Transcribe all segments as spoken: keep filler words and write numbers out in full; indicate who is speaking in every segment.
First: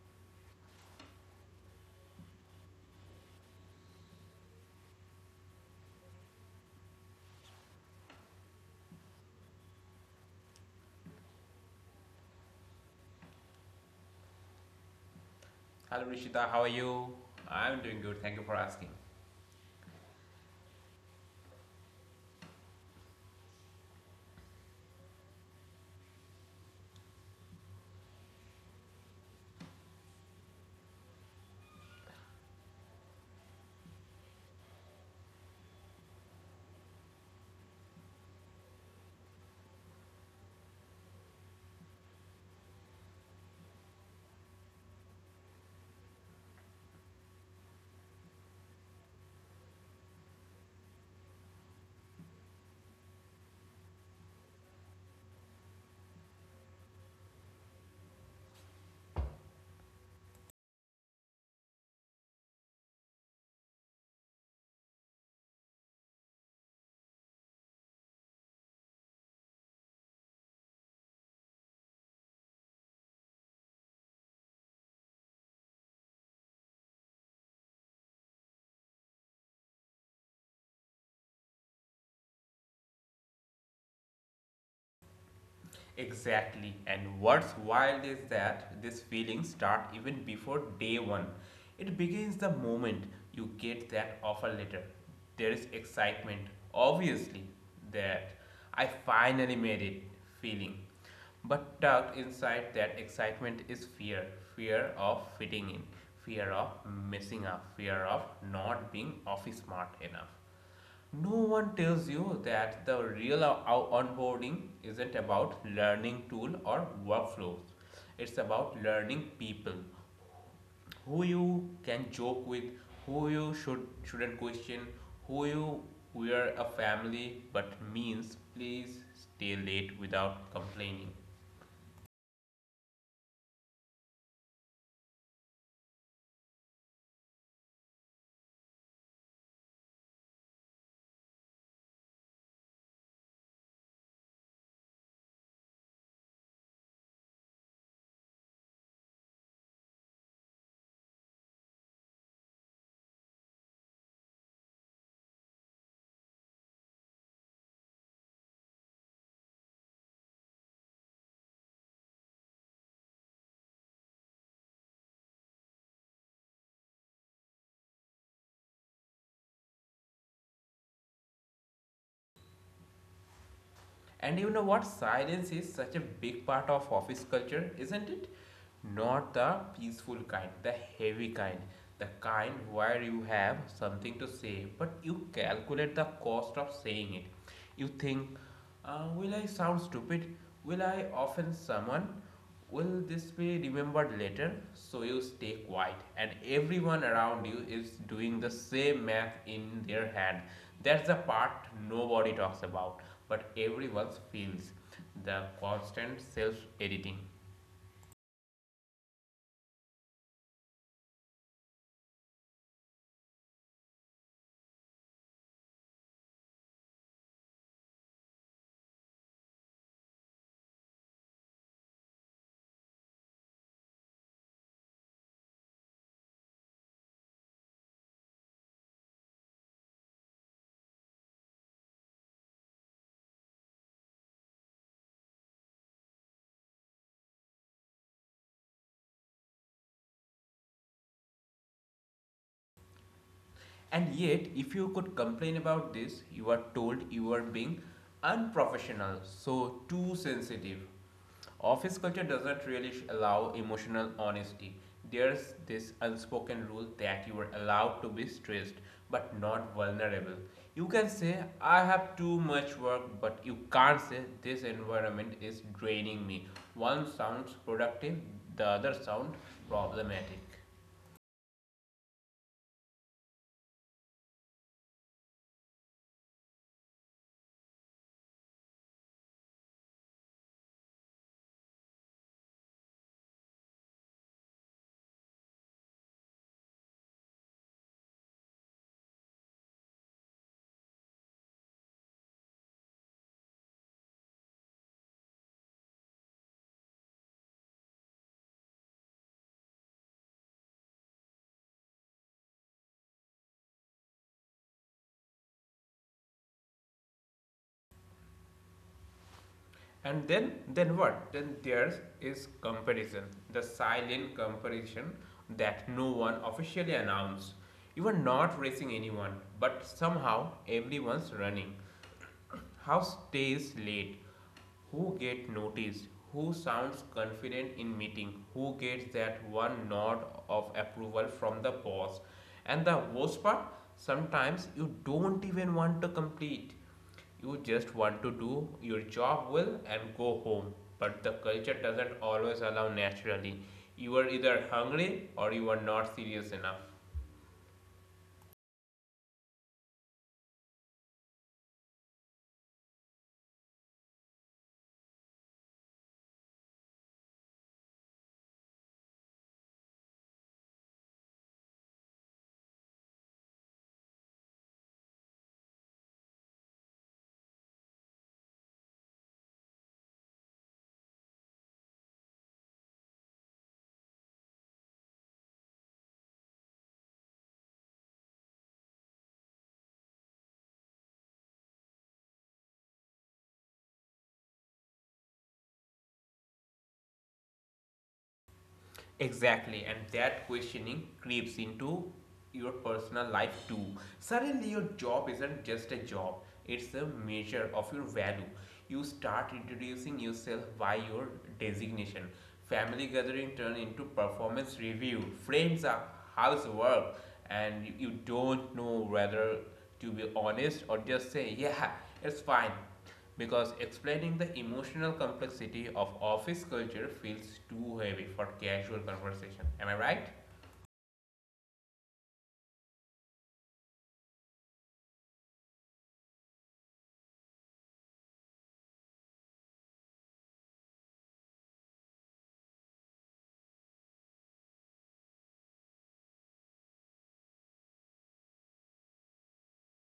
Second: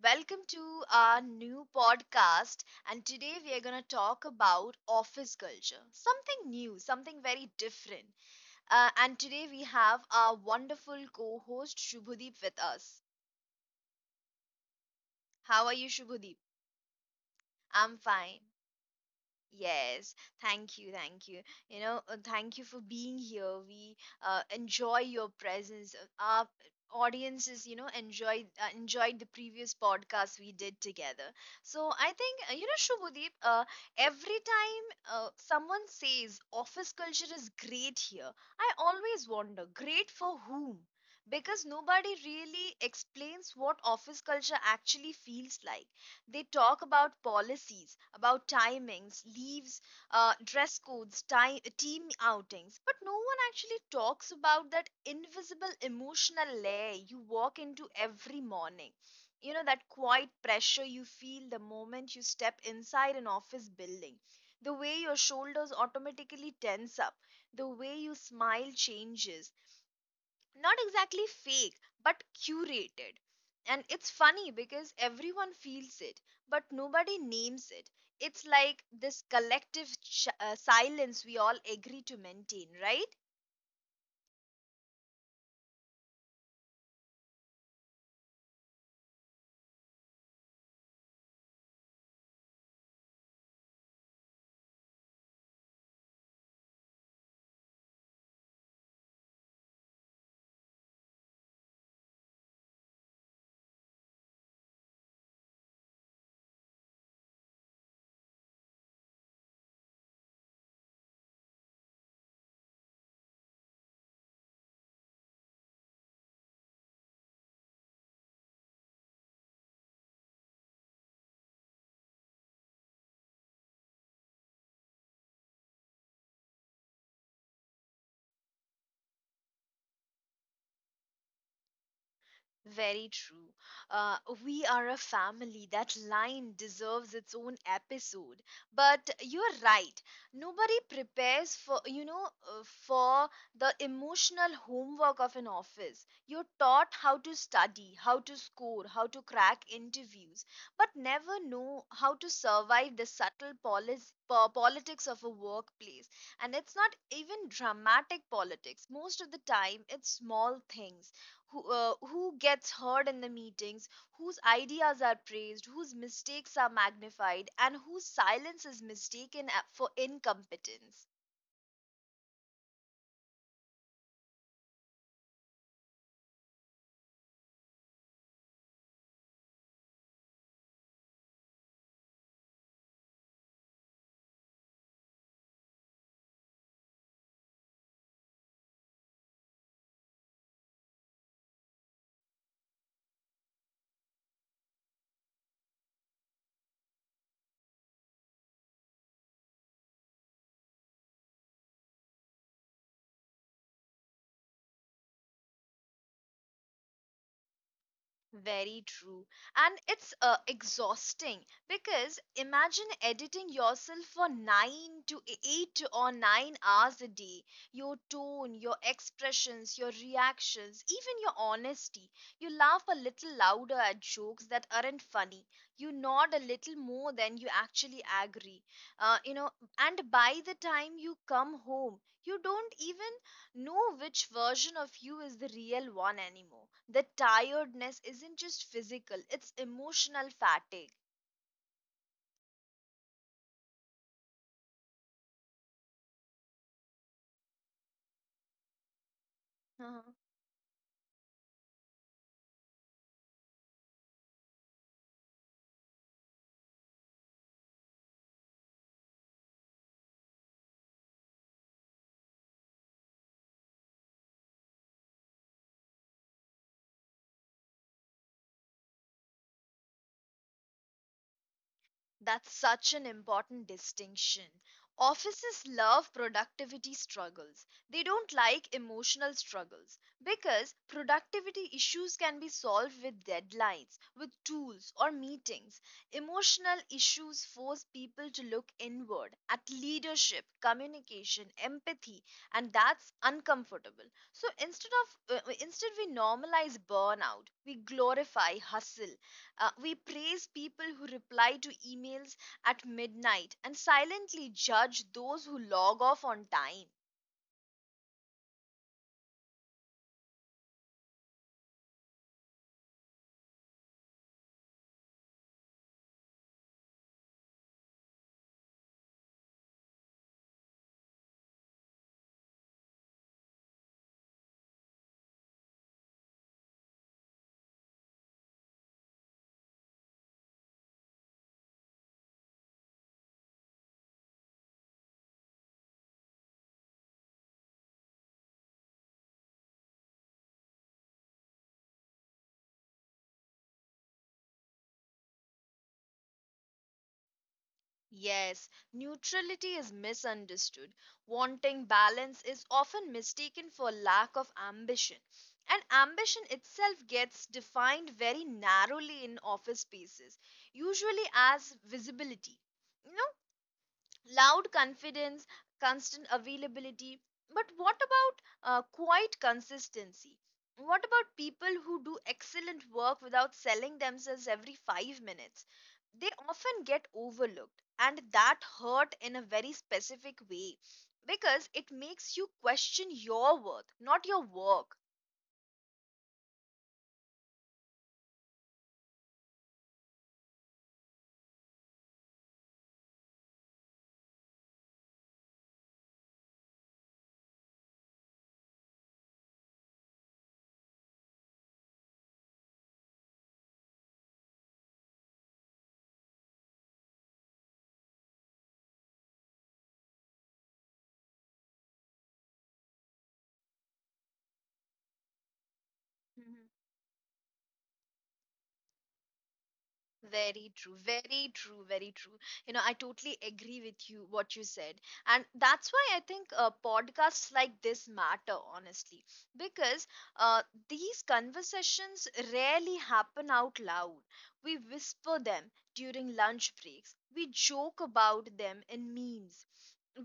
Speaker 1: Welcome to our new podcast. And today we are going to talk about office culture, something new, something very different. Uh, and today we have our wonderful co host Shubhadeep with us. How are you,
Speaker 2: Hello
Speaker 1: Shubhadeep?
Speaker 2: Rishita, how are you? I'm
Speaker 1: I'm
Speaker 2: doing good, thank
Speaker 1: fine.
Speaker 2: you for asking.
Speaker 1: Yes, thank you, thank you. You know, uh, thank you for being here. We uh, enjoy your presence. Uh, Our audiences, you know, enjoyed uh, enjoyed the previous podcast we did together. So I think uh, you know, Shubhadeep. Uh, every time uh, someone says office culture is great here, I always wonder, great for whom? Because nobody really explains what office culture actually feels like. They talk about policies, about timings, leaves, uh, dress codes, time, team outings, but no one actually talks about that invisible emotional layer you walk into every morning. You know, that quiet pressure you feel the moment you step inside an office building, the way your shoulders automatically tense up, the way you smile changes, not exactly fake but curated. And it's funny because everyone feels it but nobody names it. It's like this collective ch- uh, silence we all agree to maintain, right?
Speaker 2: Exactly, and what's wild is that this feeling start even before day one. It begins the moment you get that offer letter. There is excitement, obviously, that I finally made it feeling. But tucked inside that excitement is fear fear of fitting in, fear of messing up, fear of not being office smart enough. No one tells you that the real o- onboarding isn't about learning tool or workflows. It's about learning people, who you can joke with, who you should shouldn't question, who you were a family but means please stay late without complaining.
Speaker 1: Very true. Uh, we are a family. That line deserves its own episode. But you're right. Nobody prepares for, you know, uh, for the emotional homework of an office. You're taught how to study, how to score, how to crack interviews, but never know how to survive the subtle polis- po- politics of a workplace. And it's not even dramatic politics. Most of the time, it's small things. Who, uh, who gets heard in the meetings, whose ideas are praised, whose mistakes are magnified, and whose silence is mistaken a- for incompetence.
Speaker 2: And you know what? Silence is such a big part of office culture, isn't it? Not the peaceful kind, the heavy kind, the kind where you have something to say, but you calculate the cost of saying it. You think, uh, will I sound stupid? Will I offend someone? Will this be remembered later? So you stay quiet, and everyone around you is doing the same math in their hand. That's the part nobody talks about, but everyone feels the constant self editing.
Speaker 1: Very true. And it's uh, exhausting because imagine editing yourself for 9 to e, eight or nine hours a day. Your tone, your expressions, your reactions, even your honesty. You laugh a little louder at jokes that aren't funny. You nod a little more than you actually agree. Uh, you know, and by the time you come home, you don't even know which version of you is the real one anymore. The tiredness isn't just physical, it's emotional fatigue.
Speaker 2: And yet, if you could complain about this, you are told you are being unprofessional, so too sensitive. Office culture doesn't really allow emotional honesty. There's this unspoken rule that you are allowed to be stressed but not vulnerable. You can say, I have too much work, but you can't say, this environment is draining me. One sounds productive, the other sounds problematic.
Speaker 1: That's such an important distinction. Offices love productivity struggles. They don't like emotional struggles because productivity issues can be solved with deadlines, with tools, or meetings. Emotional issues force people to look inward at leadership, communication, empathy, and that's uncomfortable. So instead of uh, instead we normalize burnout, we glorify hustle, uh, we praise people who reply to emails at midnight and silently judge those who log off on time.
Speaker 2: and then then what then there is comparison, the silent comparison that no one officially announced. You are not racing anyone but somehow everyone's running. House stays late? Who get noticed? Who sounds confident in meeting? Who gets that one nod of approval from the boss? And the worst part, sometimes you don't even want to complete. You just want to do your job well and go home. But the culture doesn't always allow naturally. You are either hungry or you are not serious enough.
Speaker 1: Yes, neutrality is misunderstood. Wanting balance is often mistaken for lack of ambition. And ambition itself gets defined very narrowly in office spaces, usually as visibility. No loud confidence, constant availability. But what about uh, quiet consistency? What about people who do excellent work without selling themselves every five minutes? They often get overlooked, and that hurt in a very specific way because it makes you question your worth, not your work.
Speaker 2: Exactly, and that questioning creeps into your personal life too. Suddenly, your job isn't just a job, it's a measure of your value. You start introducing yourself by your designation. Family gathering turn into performance review. Friends are housework, and you you don't know whether to be honest or just say, yeah, it's fine, because explaining the emotional complexity of office culture feels too heavy for casual conversation. Am I right?
Speaker 1: Very true, very true, very true. You know, I totally agree with you what you said. And that's why I think uh, podcasts like this matter, honestly, because uh, these conversations rarely happen out loud. We whisper them during lunch breaks, we joke about them in memes.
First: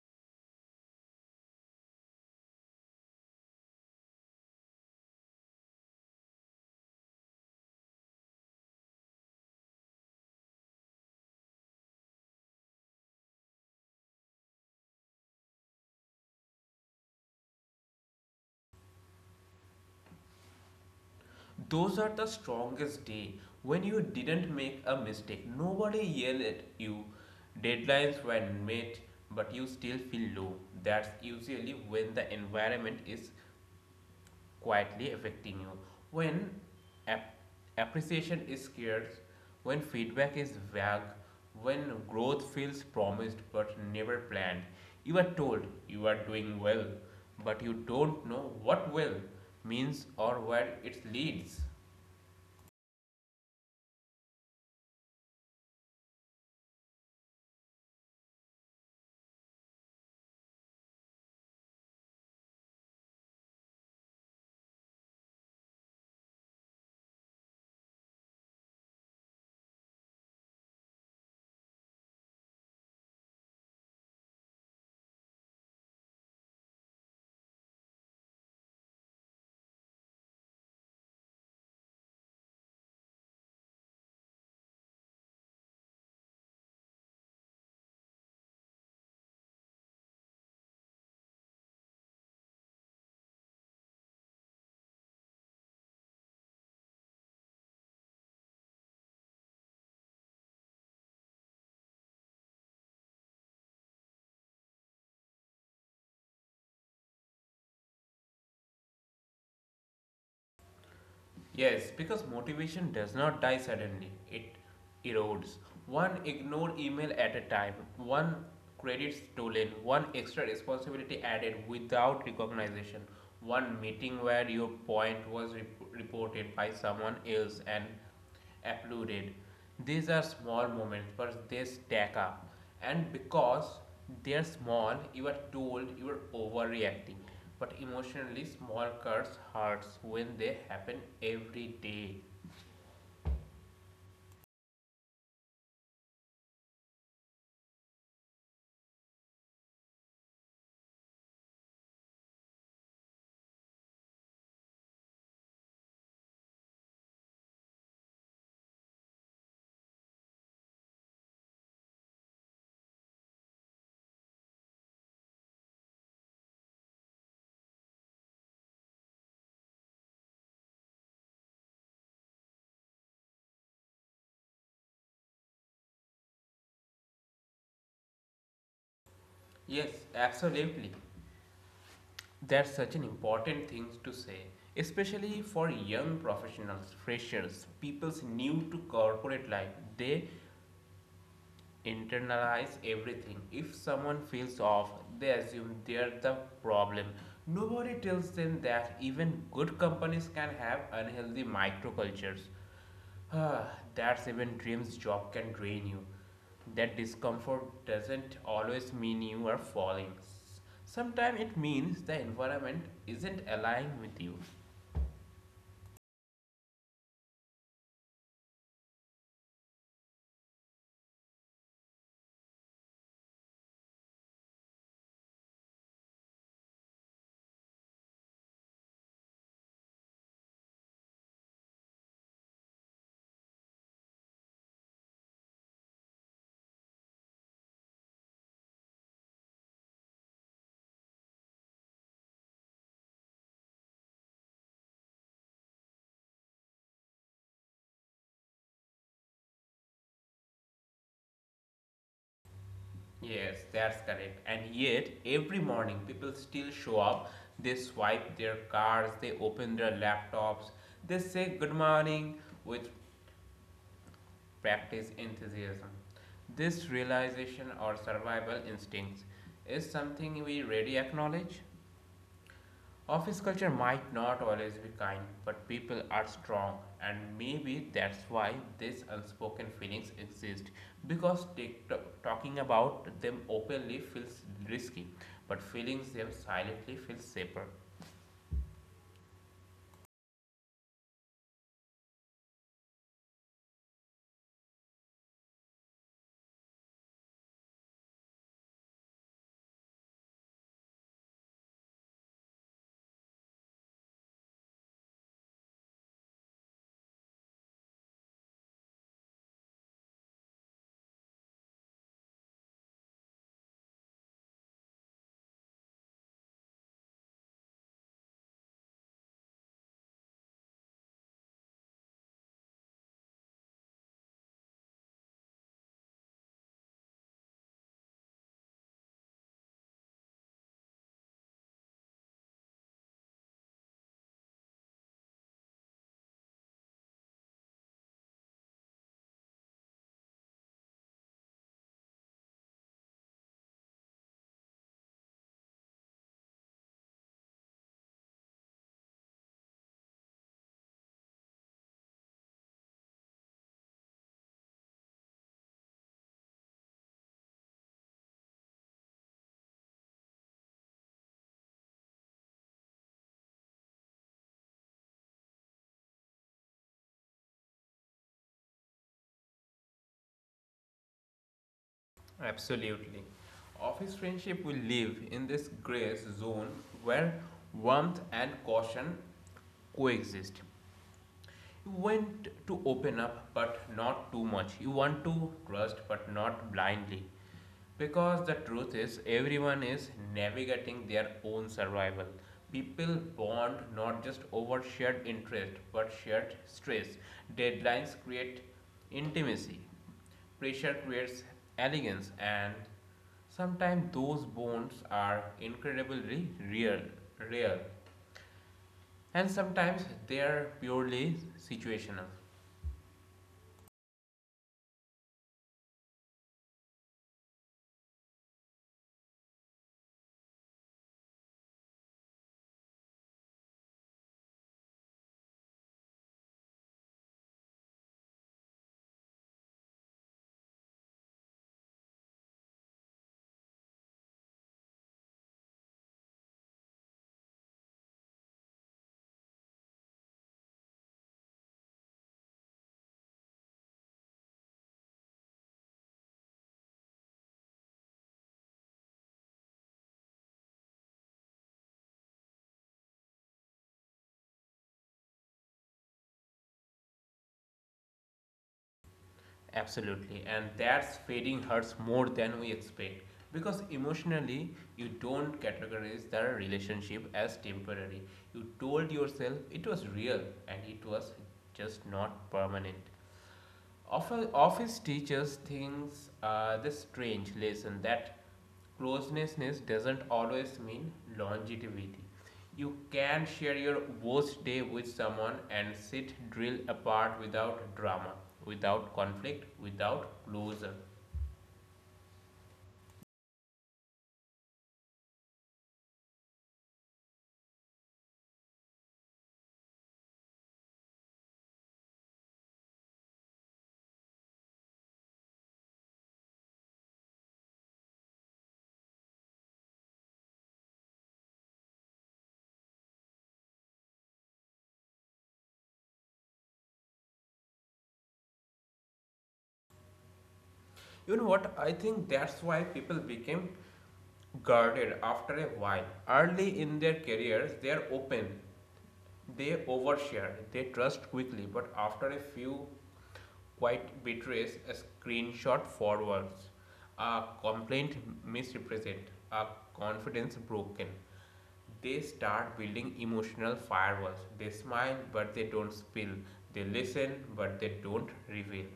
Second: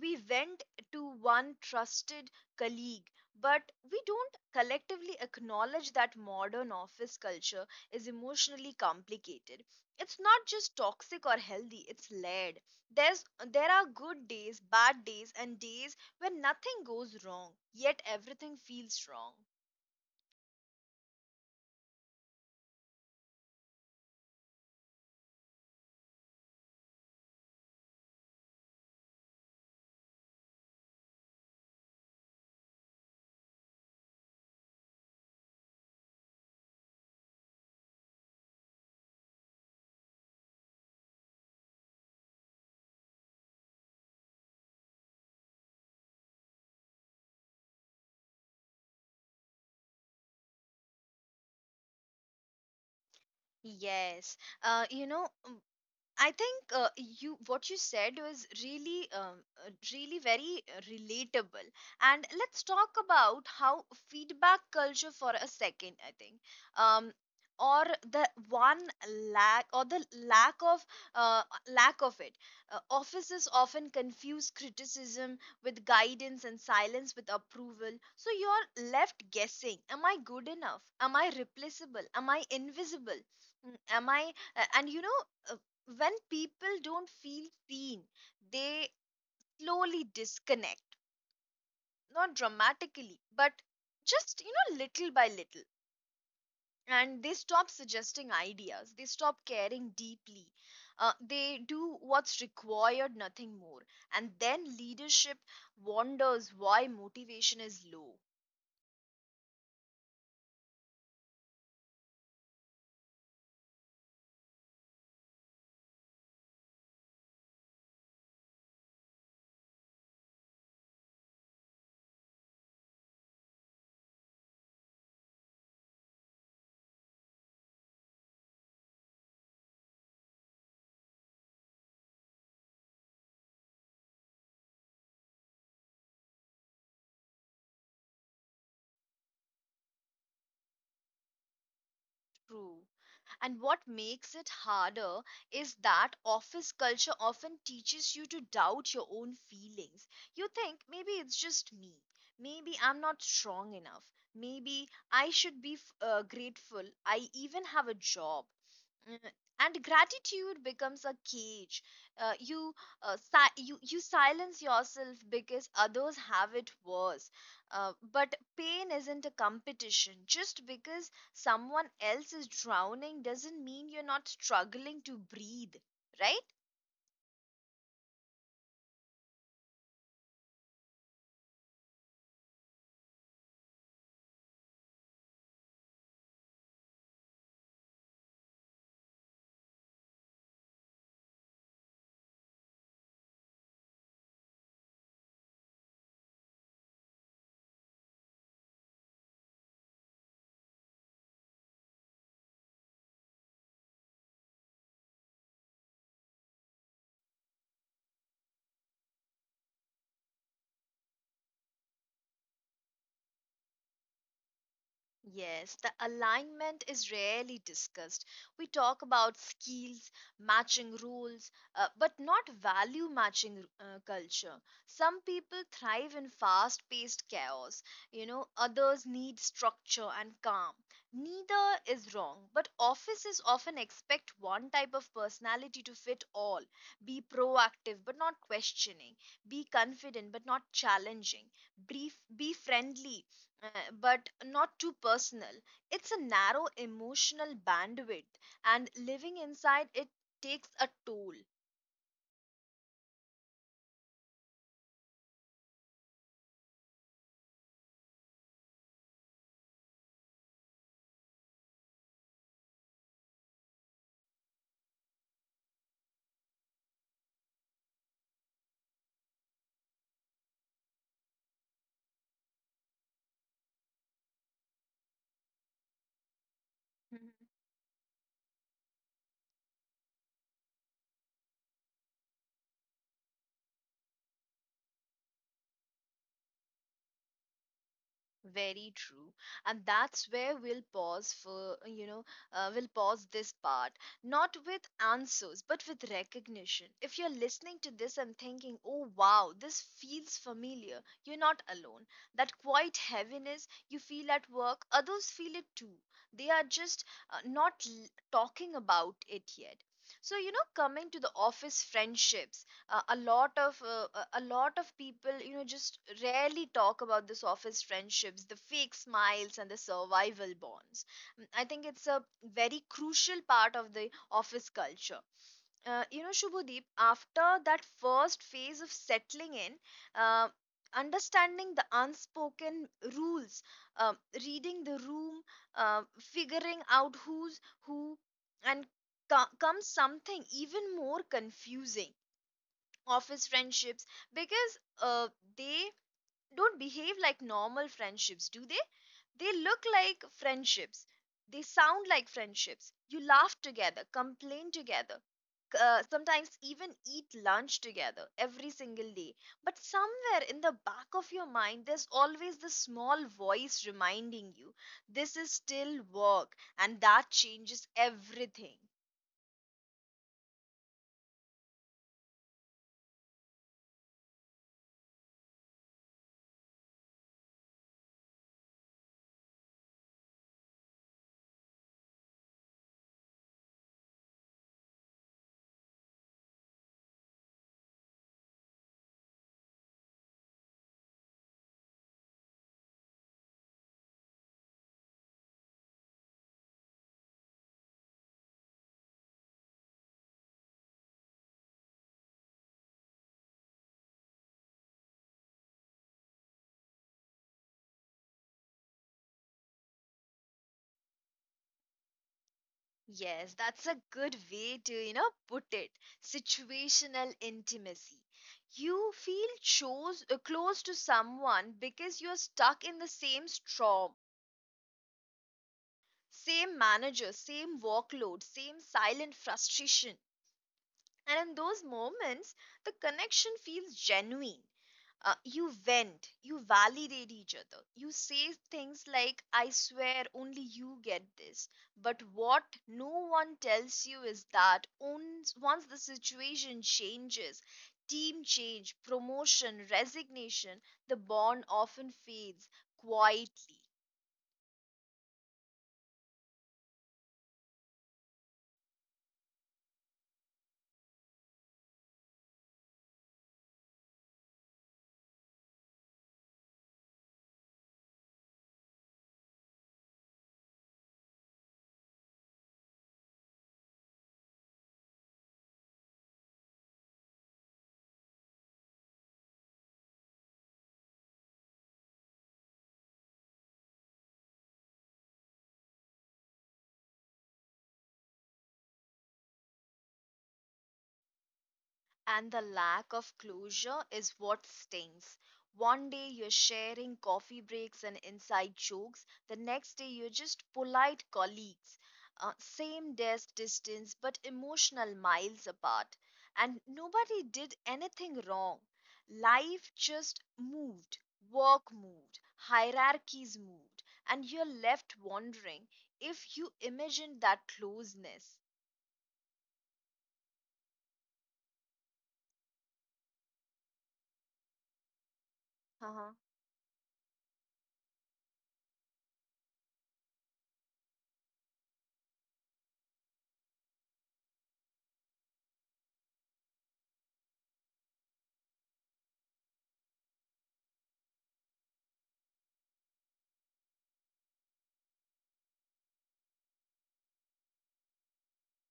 Speaker 1: We went to one trusted colleague, but we don't collectively acknowledge that modern office culture is emotionally complicated. It's not just toxic or healthy, it's layered. there's there are good days, bad days, and days when nothing goes wrong yet everything feels wrong.
Speaker 2: Those are the strongest day when you didn't make a mistake. Nobody yelled at you. Deadlines were met, but you still feel low. That's usually when the environment is quietly affecting you. When ap- appreciation is scarce, when feedback is vague, when growth feels promised but never planned, you are told you are doing well, but you don't know what well means or where it leads.
Speaker 1: Yes. Uh, you know, I think, uh, you, what you said was really, um, uh, really very uh, relatable. And let's talk about how feedback culture for a second. I think, um, or the one lack or the lack of, uh, lack of it. Uh, offices often confuse criticism with guidance and silence with approval. So you're left guessing: Am I good enough? Am I replaceable? Am I invisible? Mm, Am I? Uh, and you know. Uh, when people don't feel seen, they slowly disconnect, not dramatically, but just, you know, little by little. And they stop suggesting ideas, they stop caring deeply, uh, they do what's required, nothing more. And then leadership wonders why motivation is low.
Speaker 2: Yes, because motivation does not die suddenly, it erodes. One ignored email at a time, one credit stolen, one extra responsibility added without recognition, one meeting where your point was rep- reported by someone else and applauded. These are small moments, but they stack up. And because they're small, you are told you are overreacting. But emotionally, small cuts hurts when they happen every day.
Speaker 1: True. And what makes it harder is that office culture often teaches you to doubt your own feelings. You think maybe it's just me. Maybe I'm not strong enough. Maybe I should be f- uh, grateful I even have a job. Mm, and gratitude becomes a cage. Uh, you uh, si- you you silence yourself because others have it worse. Uh, but pain isn't a competition. Just because someone else is drowning doesn't mean you're not struggling to breathe, right?
Speaker 2: Yes, absolutely. That's such an important thing to say, especially for young professionals, freshers, people's new to corporate life. They internalize everything. If someone feels off, they assume they're the problem. Nobody tells them that even good companies can have unhealthy microcultures. That's even dreams job can drain you. That discomfort doesn't always mean you are falling. Sometimes it means the environment isn't aligned with you.
Speaker 1: Yes, the alignment is rarely discussed. We talk about skills, matching rules, uh, but not value matching uh, culture. Some people thrive in fast paced chaos, you know, others need structure and calm. Neither is wrong, but offices often expect one type of personality to fit all. Be proactive but not questioning, be confident but not challenging, brief be friendly uh, but not too personal. It's a narrow emotional bandwidth, and living inside it takes a toll.
Speaker 2: Yes, that's correct. And yet, every morning, people still show up. They swipe their cards, they open their laptops, they say good morning with practice enthusiasm. This realization or survival instincts is something we rarely acknowledge. Office culture might not always be kind, but people are strong, and
Speaker 1: Hmm.
Speaker 2: maybe that's why these unspoken feelings exist. Because t- t- talking about them openly feels risky, but feeling them silently feels safer.
Speaker 1: Very true. And that's where we'll pause for, you know, uh, we'll pause this part, not with answers, but with recognition. If you're listening to this and thinking, oh, wow, this feels familiar, you're not alone. That quiet heaviness you feel at work, others feel it too. They are just uh, not l- talking about it yet. So, you know, coming to the office friendships, uh, a lot of uh, a a lot of people, you know, just rarely talk about this. Office friendships, the fake smiles and the survival bonds. Mm, I think it's a very crucial part of the office culture. Uh, you know, Shubhadeep, after that first phase of settling in, uh, understanding the unspoken rules, uh, reading the room, uh, figuring out who's who, and co- comes something even more confusing: office friendships. Because uh, they don't behave like normal friendships, do they? They look like friendships, they sound like friendships, you laugh together, complain together, c- uh, sometimes even eat lunch together every single day. But somewhere in the back of your mind there's always this small voice reminding you, this is still work, and that changes everything.
Speaker 2: Absolutely. Office friendship will live in this gray zone where warmth and caution coexist. You want to open up, but not too much. You want to trust, but not blindly. Because the truth is, everyone is navigating their own survival. People bond not just over shared interest, but shared stress. Deadlines create intimacy, pressure creates elegance, and sometimes those bonds are incredibly real, real, and sometimes they are purely situational.
Speaker 1: Yes, that's a good way to, you know, put it. Situational intimacy. You feel chose, uh, close to someone because you're stuck in the same storm, same manager, same workload, same silent frustration. And in those moments, the connection feels genuine. Uh, you vent, you validate each other. You say things like, I swear only you get this. But what no one tells you is that ons- once the situation changes, team change, promotion, resignation, the bond often fades quietly.
Speaker 2: Absolutely, and that's fading hurts more than we expect because emotionally you don't categorize the relationship as temporary. You told yourself it was real and it was just not permanent. Often, office teachers things uh, this strange lesson that closeness doesn't always mean longevity. You can share your worst day with someone and sit drill apart without drama, without conflict, without closure.
Speaker 1: And the lack of closure is what stings. One day you're sharing coffee breaks and inside jokes, the next day you're just polite colleagues. Uh, same desk distance, but emotional miles apart. And nobody did anything wrong. Life just moved, work moved, hierarchies moved, and you're left wondering if you imagined that closeness.
Speaker 2: You know what? I think that's why people became guarded after a while.
Speaker 1: Uh-huh.
Speaker 2: Early in their careers, they're open, they overshare, they trust quickly, but after a few quite betrays, a screenshot forwards, a complaint misrepresent, a confidence broken. They start building emotional firewalls. They smile, but they don't spill. They listen, but they don't reveal.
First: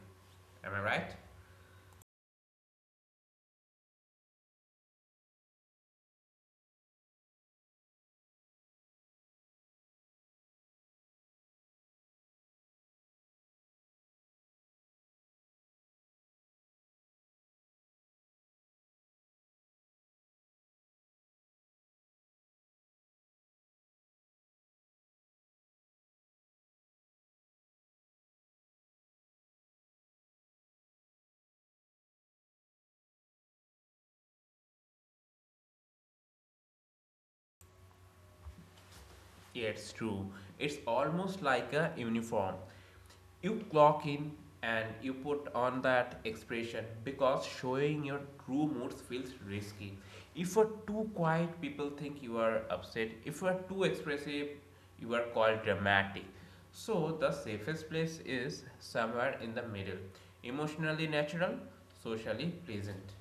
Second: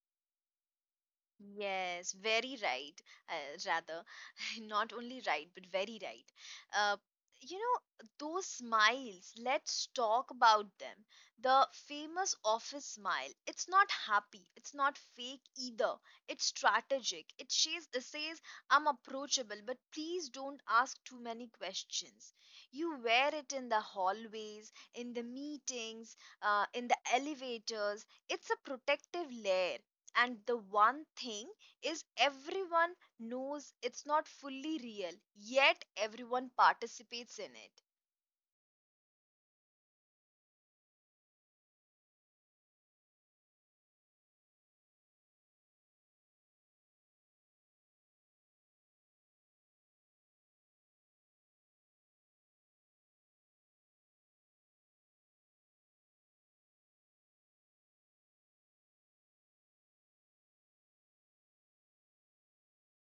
Speaker 2: Am I right?
Speaker 1: Yes, very right. Uh, rather, not only right, but very right. Uh, you know, those smiles, let's talk about them. The famous office smile, it's not happy, it's not fake either. It's strategic. It says, it says, I'm approachable, but please don't ask too many questions. You wear it in the hallways, in the meetings, uh, in the elevators. It's a protective layer, and the one thing is, everyone knows it's not fully real, yet everyone participates in it.
Speaker 2: Yeah, it's true. It's almost like a uniform. You clock in and you put on that expression because showing your true moods feels risky. If you're too quiet, people think you are upset. If you are too expressive, you are called dramatic. So, the safest place is somewhere in the middle, emotionally natural, socially pleasant.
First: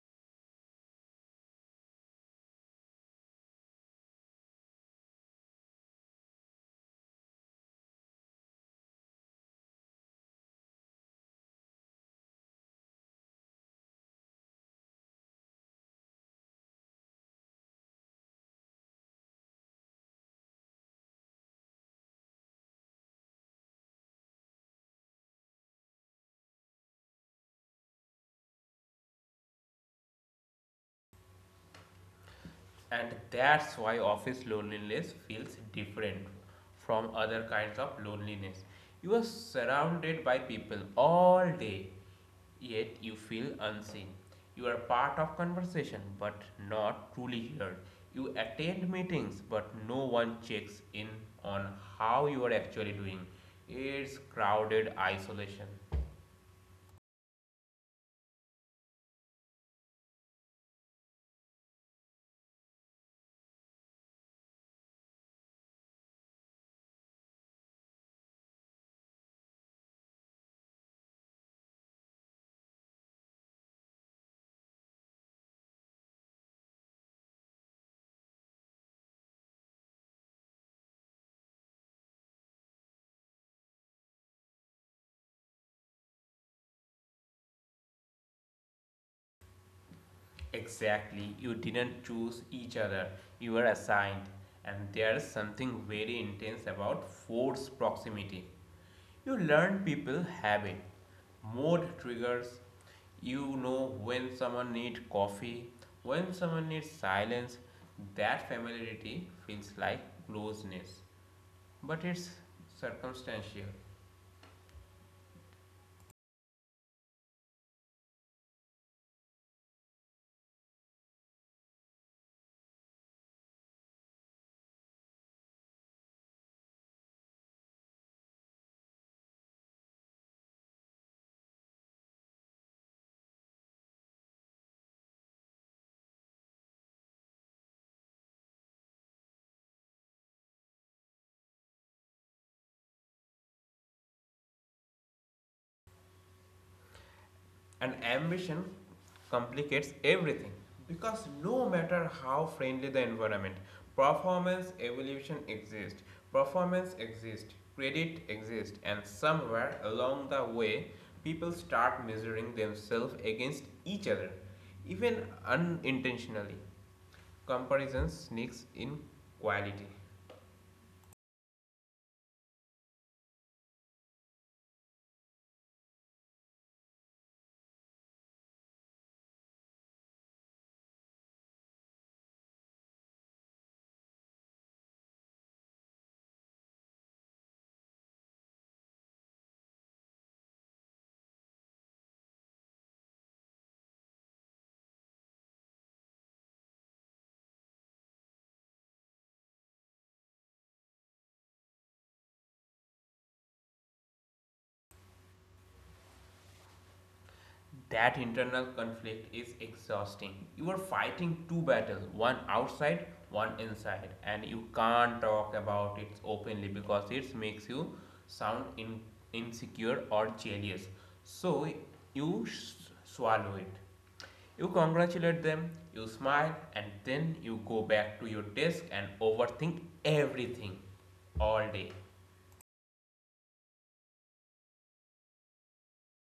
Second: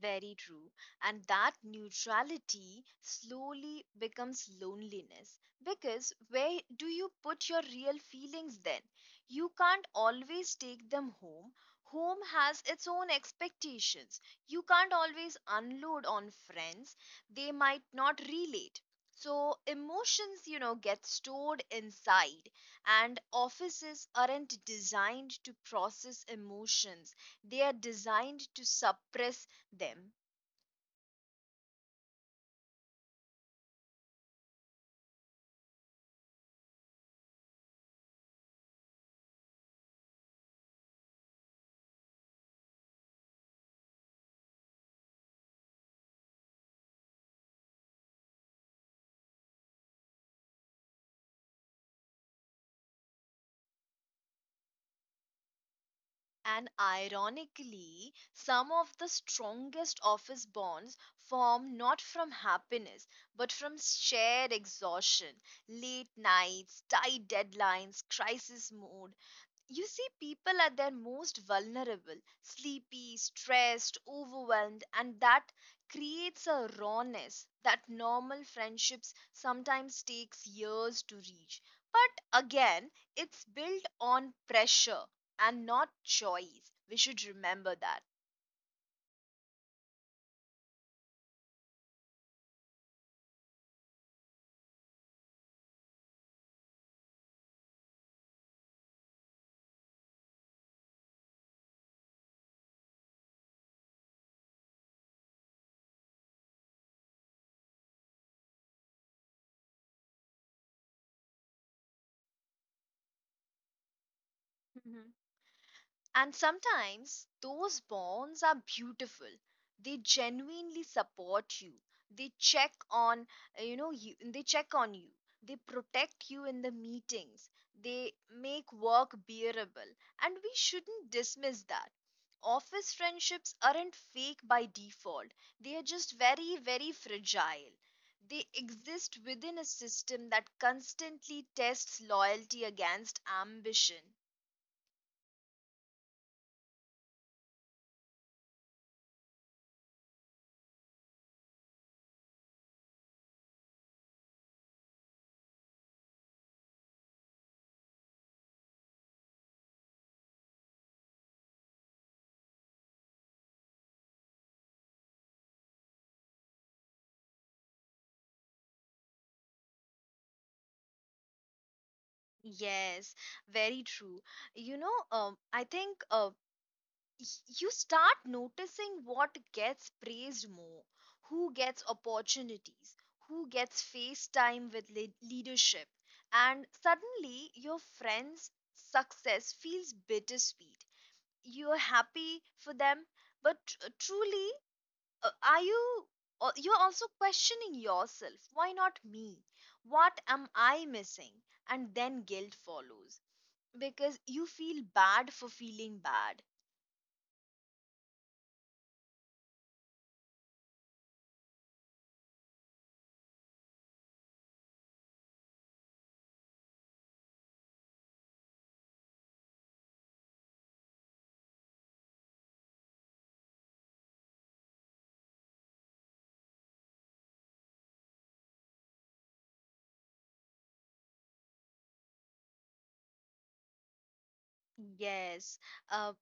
Speaker 1: Very true. And that neutrality slowly becomes loneliness. Because where do you put your real feelings then? You can't always take them home. Home has its own expectations. You can't always unload on friends, they might not relate. So, emotions, you know, get stored inside, and offices aren't designed to process emotions, they are designed to suppress them.
Speaker 2: And that's why office loneliness feels different from other kinds of loneliness. You are surrounded by people all day yet you feel unseen. You are part of conversation but not truly heard. You attend meetings but no one checks in on how you are actually doing. It's crowded isolation.
Speaker 1: And ironically, some of the strongest office bonds form not from happiness, but from shared exhaustion, late nights, tight deadlines, crisis mode. You see people at their most vulnerable, sleepy, stressed, overwhelmed, and that creates a rawness that normal friendships sometimes takes years to reach. But again, it's built on pressure and not choice. We should remember that.
Speaker 2: Exactly, you didn't choose each other, you were assigned. And there's something very intense about forced proximity. You learn people habit, mood triggers. You know when someone needs coffee, when someone needs silence. That familiarity feels like closeness, but it's circumstantial.
Speaker 1: And sometimes those bonds are beautiful. They genuinely support you. They check on, uh, you know, you, they check on you. They protect you in the meetings. They make work bearable. And we shouldn't dismiss that. Office friendships aren't fake by default. They are just very, very fragile. They exist within a system that constantly tests loyalty against ambition.
Speaker 2: And ambition complicates everything because no matter how friendly the environment, performance evolution exists, performance exists, credit exists, and somewhere along the way, people start measuring themselves against each other, even unintentionally. Comparison sneaks in quality.
Speaker 1: Yes, very true. You know, um, I think uh, y- you start noticing what gets praised more, who gets opportunities, who gets face time with le- leadership, and suddenly your friend's success feels bittersweet. You're happy for them, but tr- truly, uh, are you? uh, You're also questioning yourself. Why not me? What am I missing? And then guilt follows because you feel bad for feeling bad.
Speaker 2: That internal conflict is exhausting. You are fighting two battles, one outside, one inside, and you can't talk about it openly because it makes you sound in, insecure or jealous. So you swallow it. You congratulate them, you smile, and then you go back to your desk and overthink everything all day.
Speaker 1: Yes. Uh,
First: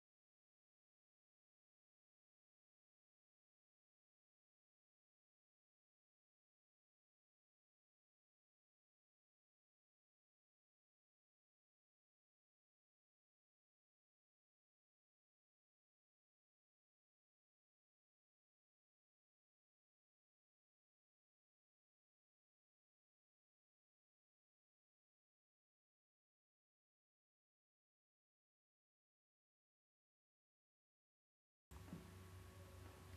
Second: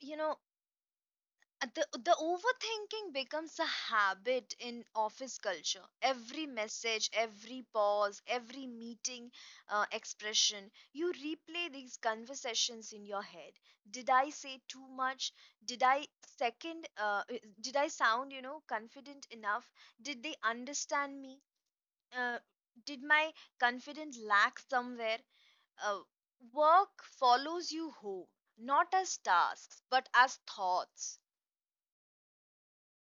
Speaker 1: you know, uh, the, the overthinking becomes a habit in office culture. Every message, every pause, every meeting uh, expression, you replay these conversations in your head. Did I say too much? Did I second? Uh, uh, did I sound, you know, confident enough? Did they understand me? Uh, did my confidence lack somewhere? uh, Work follows you home, not as tasks, but as thoughts.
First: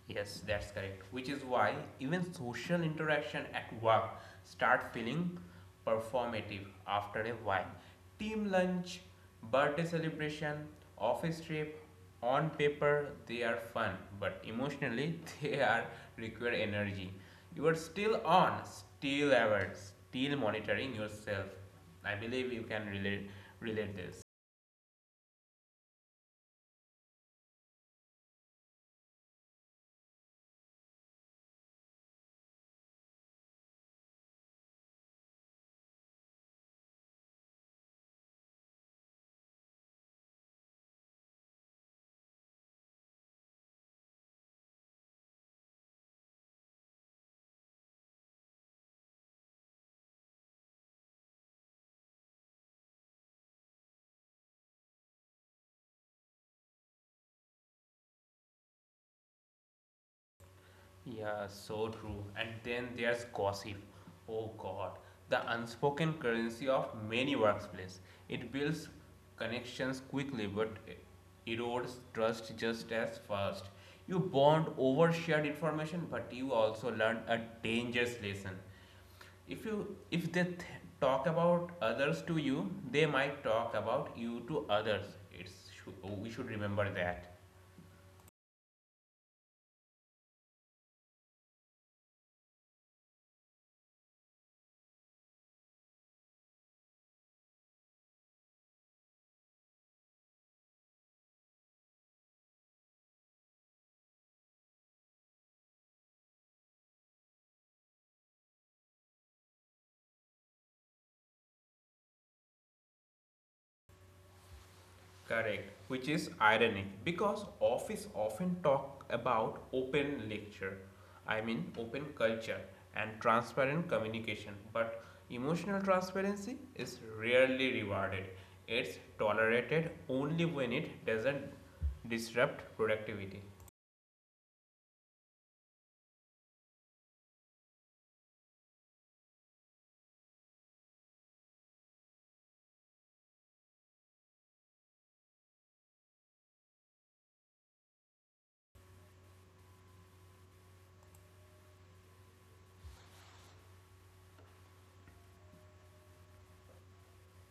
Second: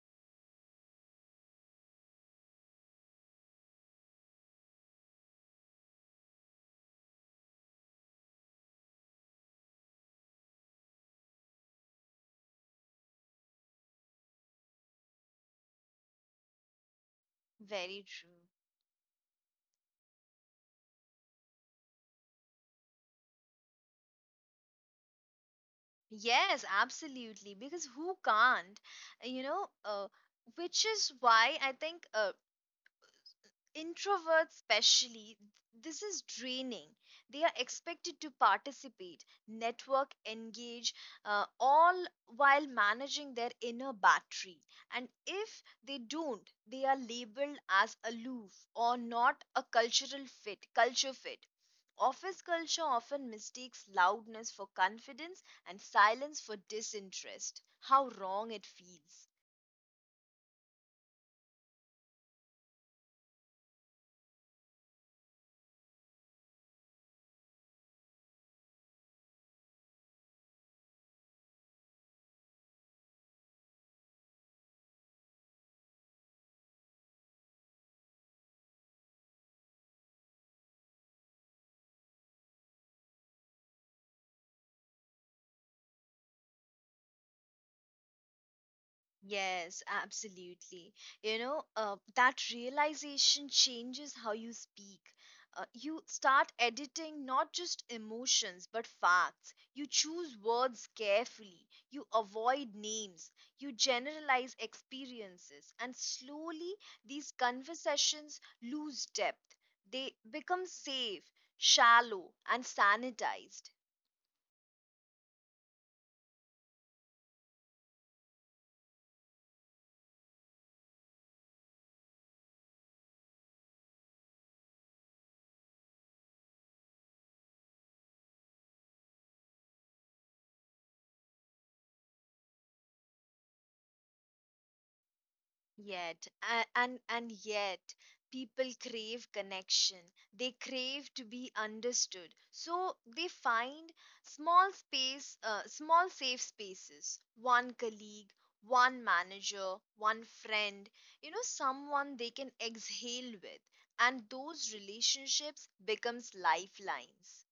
Speaker 2: Yes, that's correct. Which is why even social interaction at work start feeling performative after a while. Team lunch, birthday celebration, office trip, on paper they are fun, but emotionally they are require energy. You are
Speaker 1: Very
Speaker 2: still
Speaker 1: true.
Speaker 2: on, still alert, still monitoring yourself. I believe you can relate relate this.
Speaker 1: Yes, absolutely. Because who can't? You know, uh, which is why I think uh, introverts especially this is draining. They are expected to participate, network, engage, uh, all while managing their inner battery, and if they don't, they are labeled as aloof or not a cultural fit culture fit. Office culture often mistakes loudness for confidence and silence for disinterest. How wrong it feels.
Speaker 2: Yeah, so true. And then there's gossip. Oh God, the unspoken currency of many workplaces. It builds connections quickly, but erodes trust just as fast. You bond over shared information, but you also learn a dangerous lesson. If you if they th- talk about others to you, they might talk about you to others. It's we should remember that.
Speaker 1: Yes, absolutely. You know, uh, that realization changes how you speak. Uh, you start editing not just emotions, but facts. You choose words carefully. You avoid names. You generalize experiences. And slowly, these conversations lose depth. They become safe, shallow, and sanitized.
Speaker 2: Correct, which is ironic because office often talk about open lecture, I mean open culture and transparent communication, but emotional transparency is rarely rewarded. It's tolerated only when it doesn't disrupt productivity.
Speaker 1: Yet, a- and and yet, people crave connection. They crave to be understood. So they find small space, uh, small safe spaces. One colleague, one manager, one friend. You know, someone they can exhale with, and those relationships becomes lifelines.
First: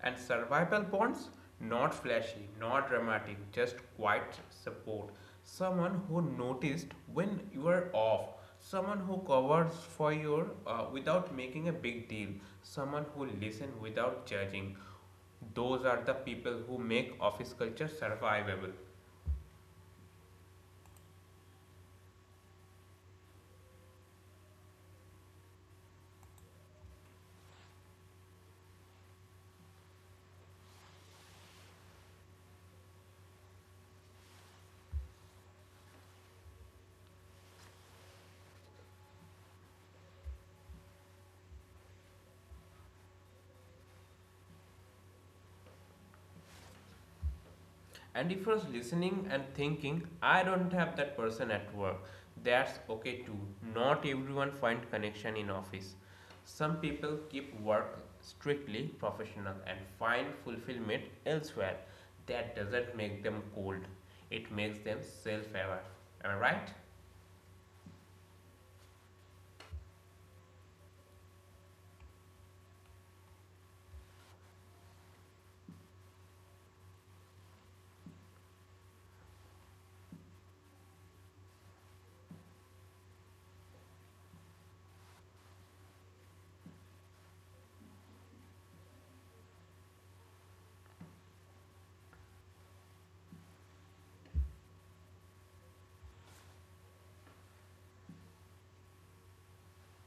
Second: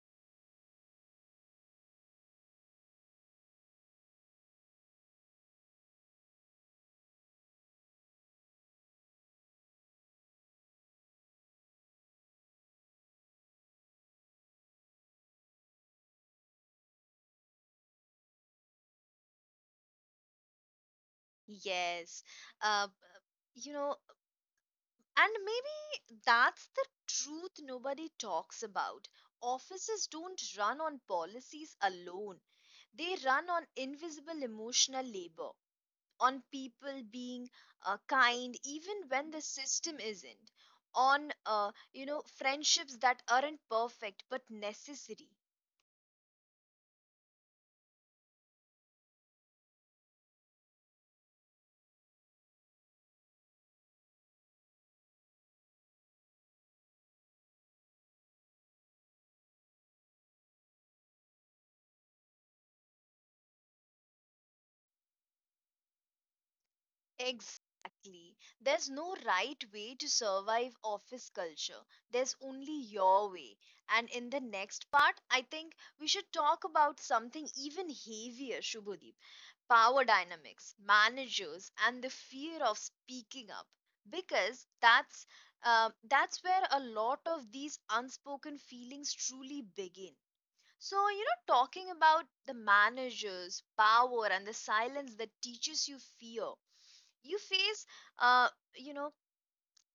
Speaker 2: And survival bonds, not flashy, not dramatic, just quiet support. Someone who noticed when you are off, someone who covers for you uh, without making a big deal, someone who listens without judging. Those are the people who make office culture survivable.
Speaker 1: Yes. uh, you know And maybe that's the truth nobody talks about. Offices don't run on policies alone, they run on invisible emotional labor, on people being uh, kind even when the system isn't, on, uh, you know, friendships that aren't perfect but necessary.
Speaker 2: And if I was listening and thinking, I don't have that person at work, that's okay too. Not everyone find connection in office. Some people keep work strictly professional and find fulfillment elsewhere. That doesn't make them cold. It makes them self-aware. Am I right?
Speaker 1: Exactly. There's no right way to survive office culture. There's only your way. And in the next part, I think we should talk about something even heavier, Shubhodeep. Power dynamics, managers, and the fear of speaking up. Because that's uh, that's where a lot of these unspoken feelings truly begin. So, you know, talking about the managers, power, and the silence that teaches you fear you face uh, you know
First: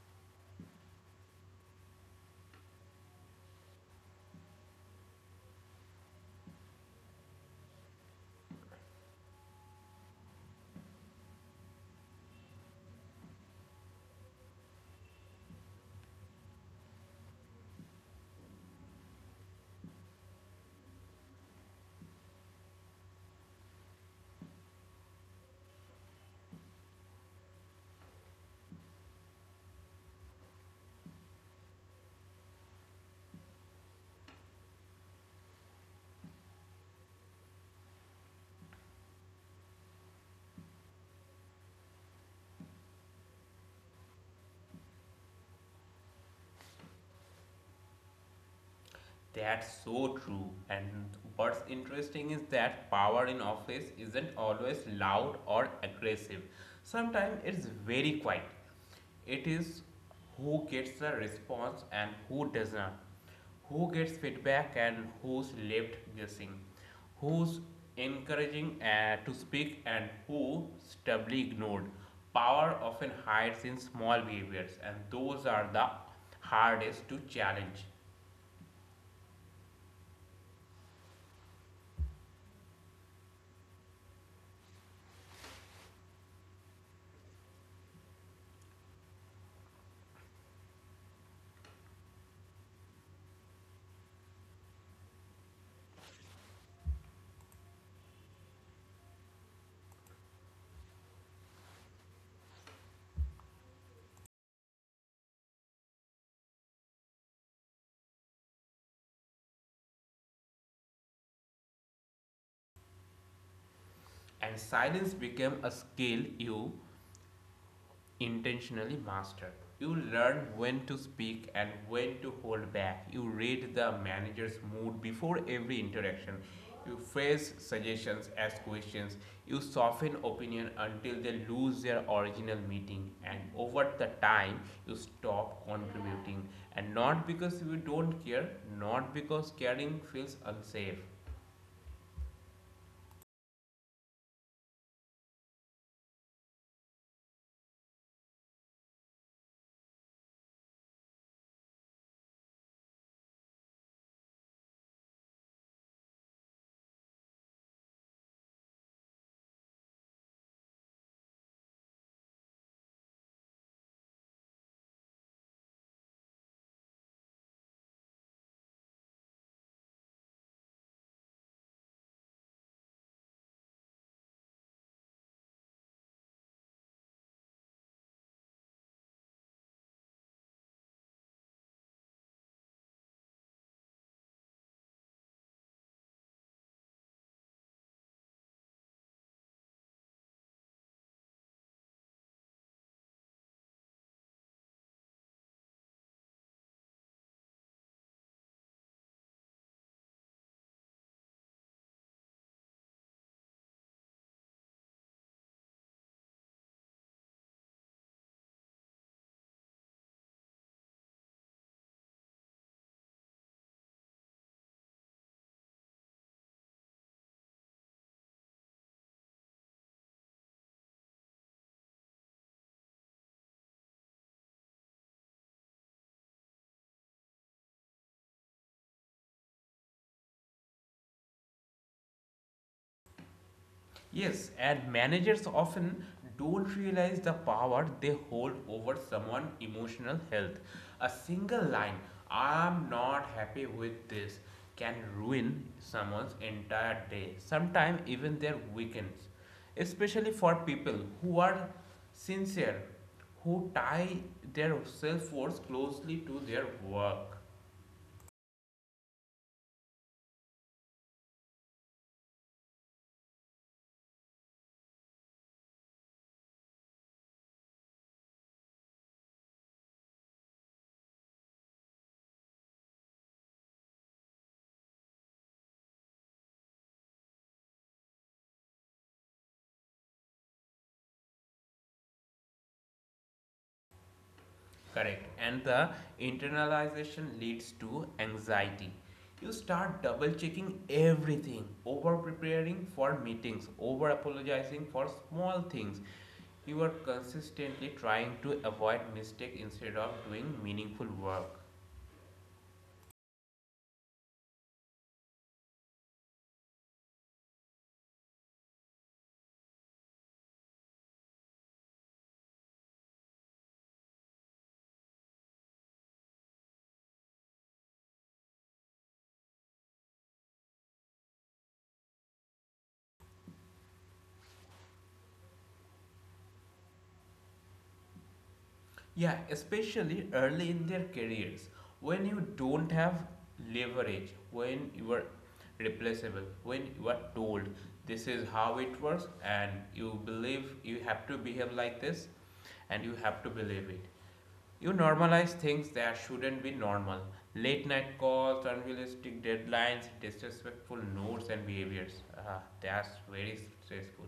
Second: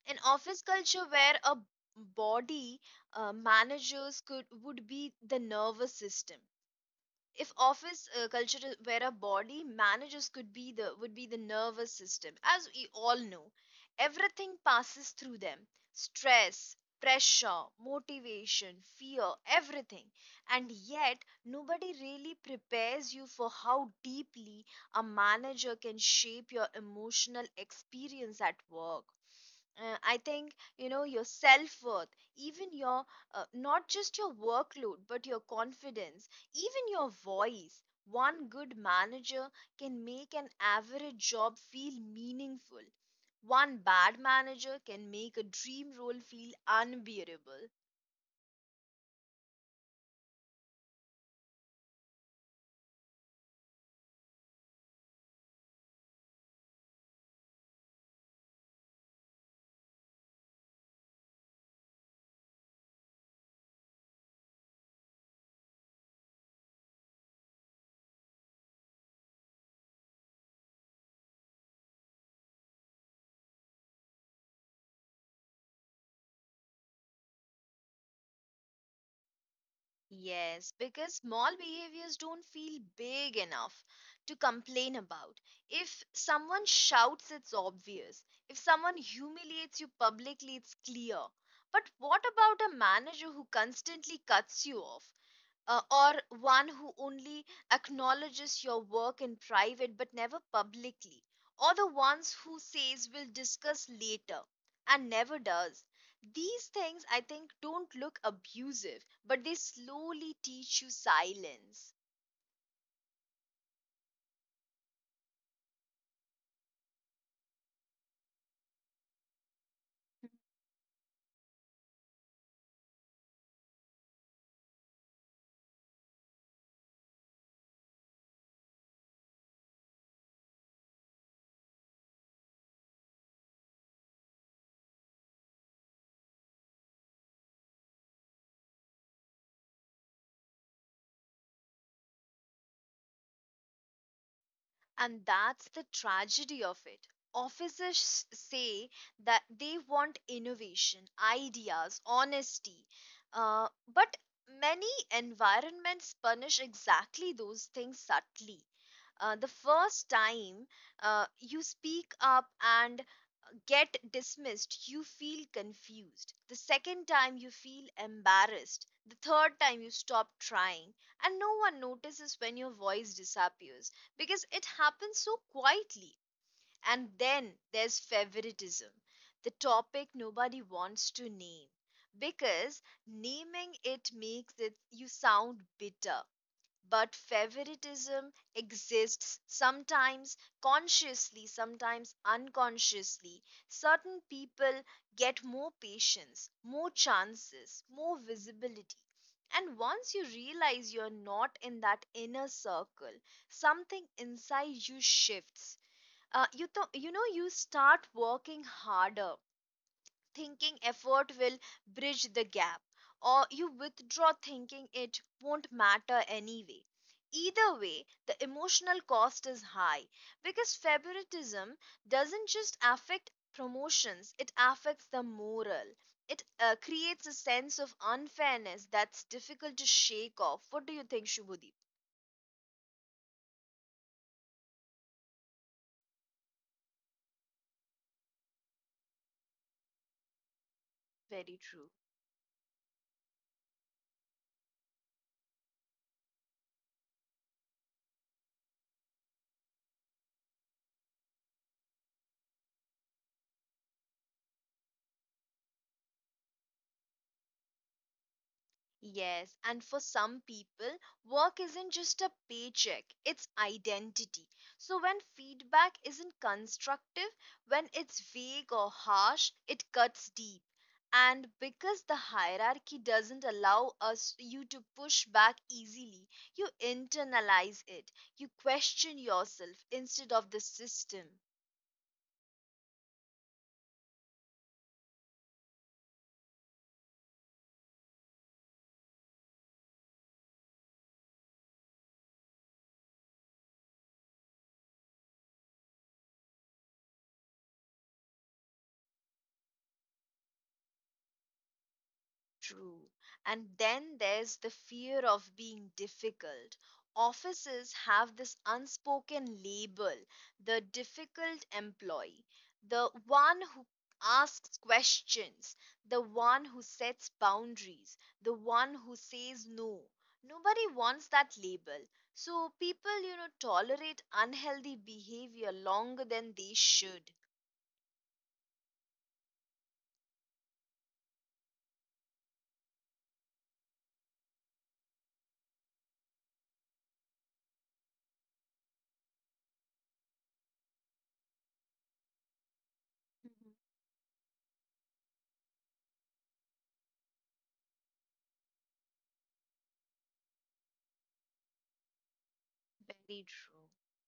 Speaker 1: an office culture where a body uh, managers could would be the nervous system if office uh, culture is- were a body, managers could be the would be the nervous system. As we all know, everything passes through them. Stress, pressure, motivation, fear, everything. And yet nobody really prepares you for how deeply a manager can shape your emotional experience at work. Uh, I think, you know, your self worth, even your uh, not just your workload, but your confidence, even your voice. One good manager can make an average job feel meaningful. One bad manager can make a dream role feel unbearable.
Speaker 2: That's so true. And what's interesting is that power in office isn't always loud or aggressive. Sometimes it's very quiet. It is who gets the response and who does not. Who gets feedback and who's left guessing. Who's encouraging uh, to speak and who stubbornly ignored. Power often hides in small behaviors, and those are the hardest to challenge.
Speaker 1: Yes, because small behaviors don't feel big enough to complain about. If someone shouts, it's obvious. If someone humiliates you publicly, it's clear. But what about a manager who constantly cuts you off? Uh, or one who only acknowledges your work in private but never publicly, or the ones who says we'll discuss later and never does. These things, I think, don't look abusive, but they slowly teach you silence.
Speaker 2: And silence became a skill you intentionally mastered. You learn when to speak and when to hold back. You read the manager's mood before every interaction. You phrase suggestions as questions. You soften opinion until they lose their original meaning. And over the time, you stop contributing. And not because you don't care, not because caring feels unsafe.
Speaker 1: And that's the tragedy of it. Officers say that they want innovation, ideas, honesty. Uh, but many environments punish exactly those things subtly. Uh, the first time uh, you speak up and get dismissed, you feel confused. The second time, you feel embarrassed. The third time, you stop trying. And no one notices when your voice disappears because it happens so quietly. And then there's favoritism, the topic nobody wants to name because naming it makes it you sound bitter. But favoritism exists, sometimes consciously, sometimes unconsciously. Certain people get more patience, more chances, more visibility. And once you realize you're not in that inner circle, something inside you shifts. Uh, you, th- you know, You start working harder, thinking effort will bridge the gap, or you withdraw thinking it won't matter anyway. Either way, the emotional cost is high, because favoritism doesn't just affect promotions, it affects the moral. It uh, creates a sense of unfairness that's difficult to shake off. What do you think, Shubhadeep?
Speaker 2: Yes, and managers often don't realize the power they hold over someone's emotional health. A
Speaker 1: Very
Speaker 2: single
Speaker 1: true.
Speaker 2: line, I'm not happy with this, can ruin someone's entire day, sometimes even their weekends. Especially for people who are sincere, who tie their self worth closely to their work.
Speaker 1: Yes, and for some people, work isn't just a paycheck, it's identity. So when feedback isn't constructive, when it's vague or harsh, it cuts deep. And because the hierarchy doesn't allow us you to push back easily, you internalize it. You question yourself instead of the system.
Speaker 2: Correct. And the internalization leads to anxiety. You start double checking everything, over preparing for meetings, over apologizing for small things. You are consistently trying to avoid mistakes instead of doing meaningful work.
Speaker 1: True. And then there's the fear of being difficult. Offices have this unspoken label, the difficult employee, the one who asks questions, the one who sets boundaries, the one who says no. Nobody wants that label. So people, you know, tolerate unhealthy behavior longer than they should.
Speaker 2: Yeah, especially early in their careers when you don't have leverage, when you are replaceable, when you are told this is how it works and you believe you have to behave like this and you have to
Speaker 1: Mhm.
Speaker 2: believe it. You normalize things that shouldn't be normal: late night calls, unrealistic deadlines, disrespectful notes, and behaviors. Ah, that's
Speaker 1: Very
Speaker 2: very
Speaker 1: true.
Speaker 2: stressful.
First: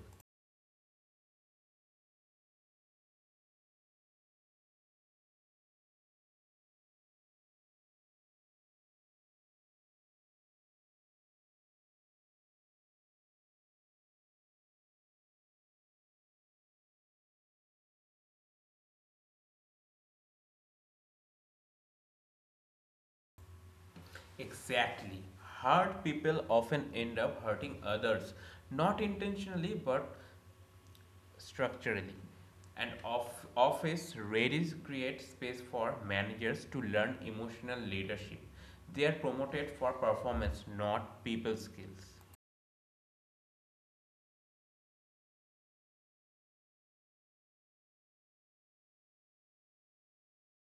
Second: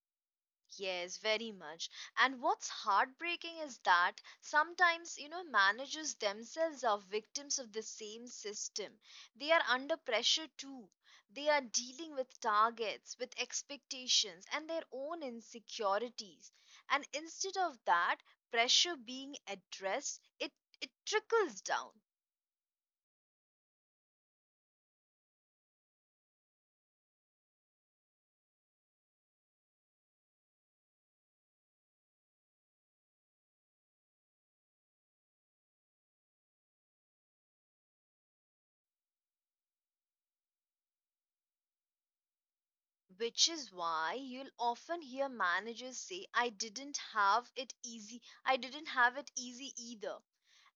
Speaker 1: Yes, very much. And what's heartbreaking is that sometimes, you know, managers themselves are victims of the same system. They are under pressure too. They are dealing with targets, with expectations, and their own insecurities. And instead of that pressure being addressed, it, it trickles down.
Speaker 2: Exactly. Hurt people often end up hurting others, not intentionally but structurally. And off- office rarely create space for managers to learn emotional leadership. They are promoted for performance, not people skills.
Speaker 1: Which is why you'll often hear managers say, I didn't have it easy. I didn't have it easy either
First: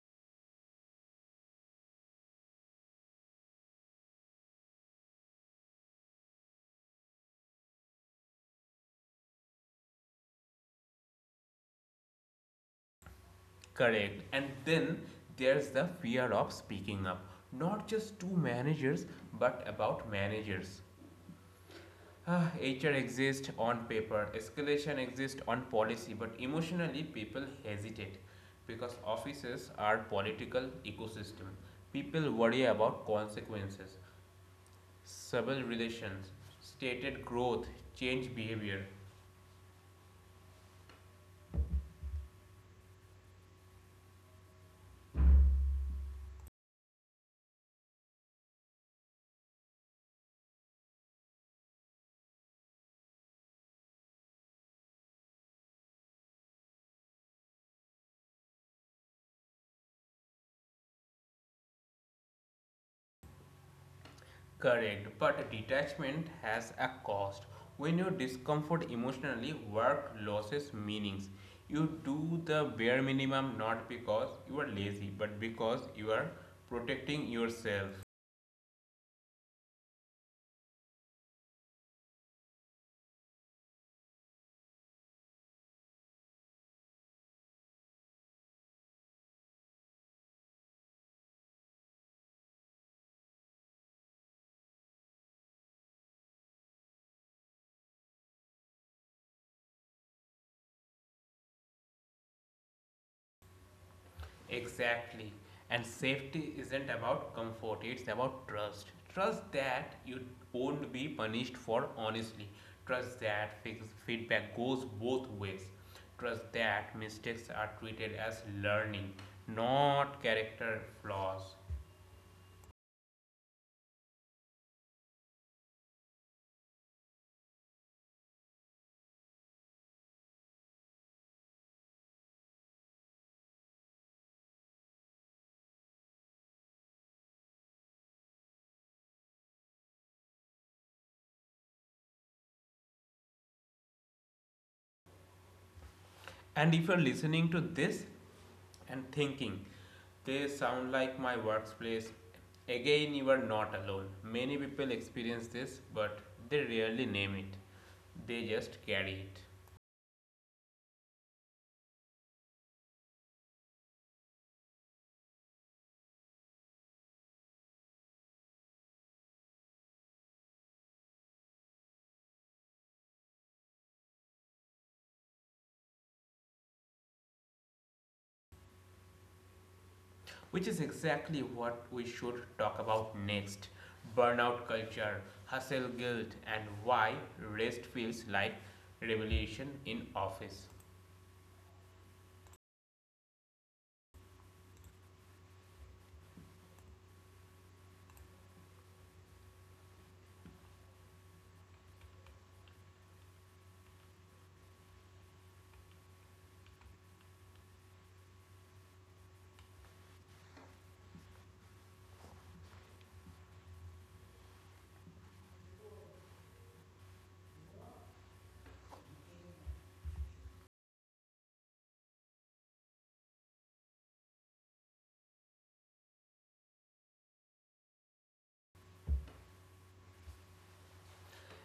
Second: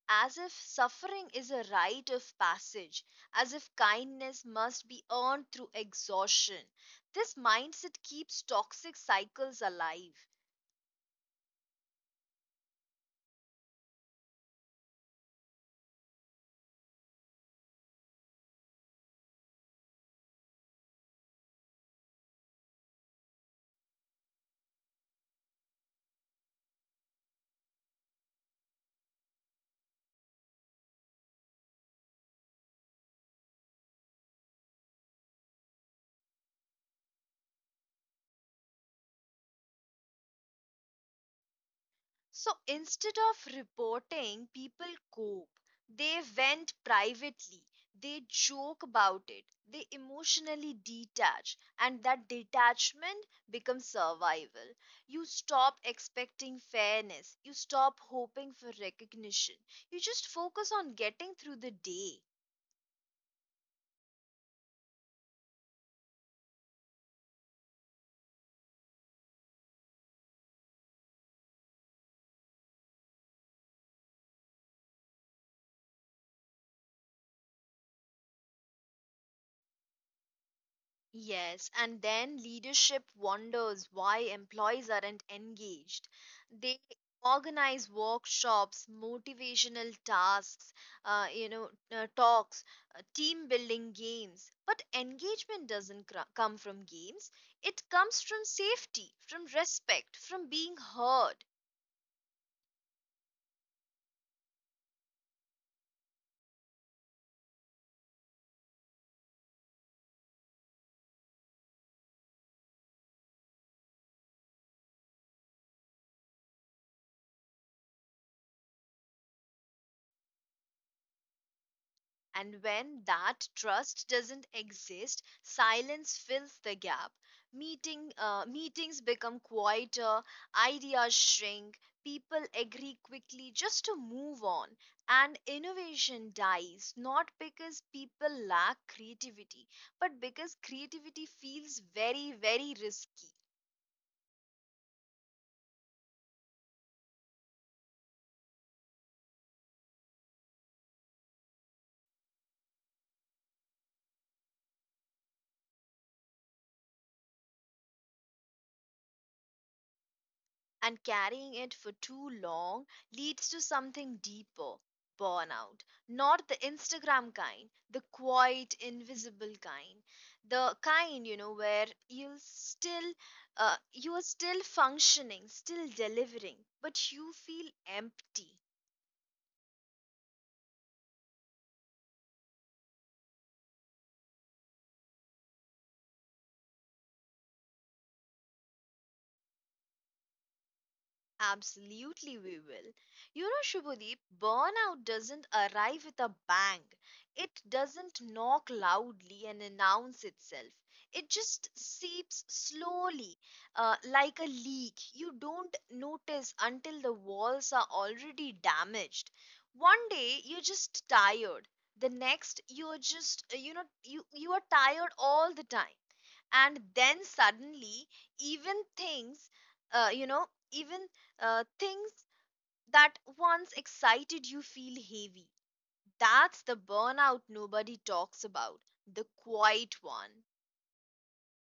Speaker 1: as if suffering is a rite of passage, as if kindness must be earned through exhaustion. This mindset keeps toxic cycles alive.
Speaker 2: Correct. And then there's the fear of speaking up, not just to managers, but about managers. Ah, H R exists on paper, escalation exists on policy, but emotionally people hesitate because offices are political ecosystem. People worry about consequences, civil relations, stated growth, change behavior.
Speaker 1: So instead of reporting, people cope. They vent privately. They joke about it. They emotionally detach. And that detachment becomes survival. You stop expecting fairness. You stop hoping for recognition. You just focus on getting through the day.
Speaker 2: Correct, but detachment has a cost. When you discomfort emotionally, work loses meanings. You do the bare minimum not because you are lazy, but because you are protecting yourself.
Speaker 1: Yes, and then leadership wonders why employees aren't engaged. They organize workshops, motivational tasks, uh, you know, uh, talks, uh, team building games. But engagement doesn't cr- come from games. It comes from safety, from respect, from being heard.
Speaker 2: Exactly. And safety isn't about comfort, it's about trust. Trust that you won't be punished for honestly. Trust that fix- feedback goes both ways. Trust that mistakes are treated as learning, not character flaws.
Speaker 1: And when that trust doesn't exist, silence fills the gap. Meeting, uh, meetings become quieter, ideas shrink, people agree quickly just to move on, and innovation dies not because people lack creativity, but because creativity feels very, very risky.
Speaker 2: And if you're listening to this and thinking, they sound like my workplace, again, you are not alone. Many people experience this, but they rarely name it, they just carry it.
Speaker 1: And carrying it for too long leads to something deeper, burnout. Not the Instagram kind, the quiet, invisible kind. The kind, you know, where you still uh, you are still functioning, still delivering, but you feel empty.
Speaker 2: Which is exactly what we should talk about next: burnout culture, hustle guilt, and why rest feels like revolution in office.
Speaker 1: Absolutely, we will. You know, Shubhadeep, burnout doesn't arrive with a bang. It doesn't knock loudly and announce itself. It just seeps slowly, uh, like a leak. You don't notice until the walls are already damaged. One day, you're just tired. The next, you're just, uh, you know, you, you are tired all the time. And then suddenly, even things, uh, you know, even uh, things that once excited you feel heavy. That's the burnout nobody talks about, the quiet one.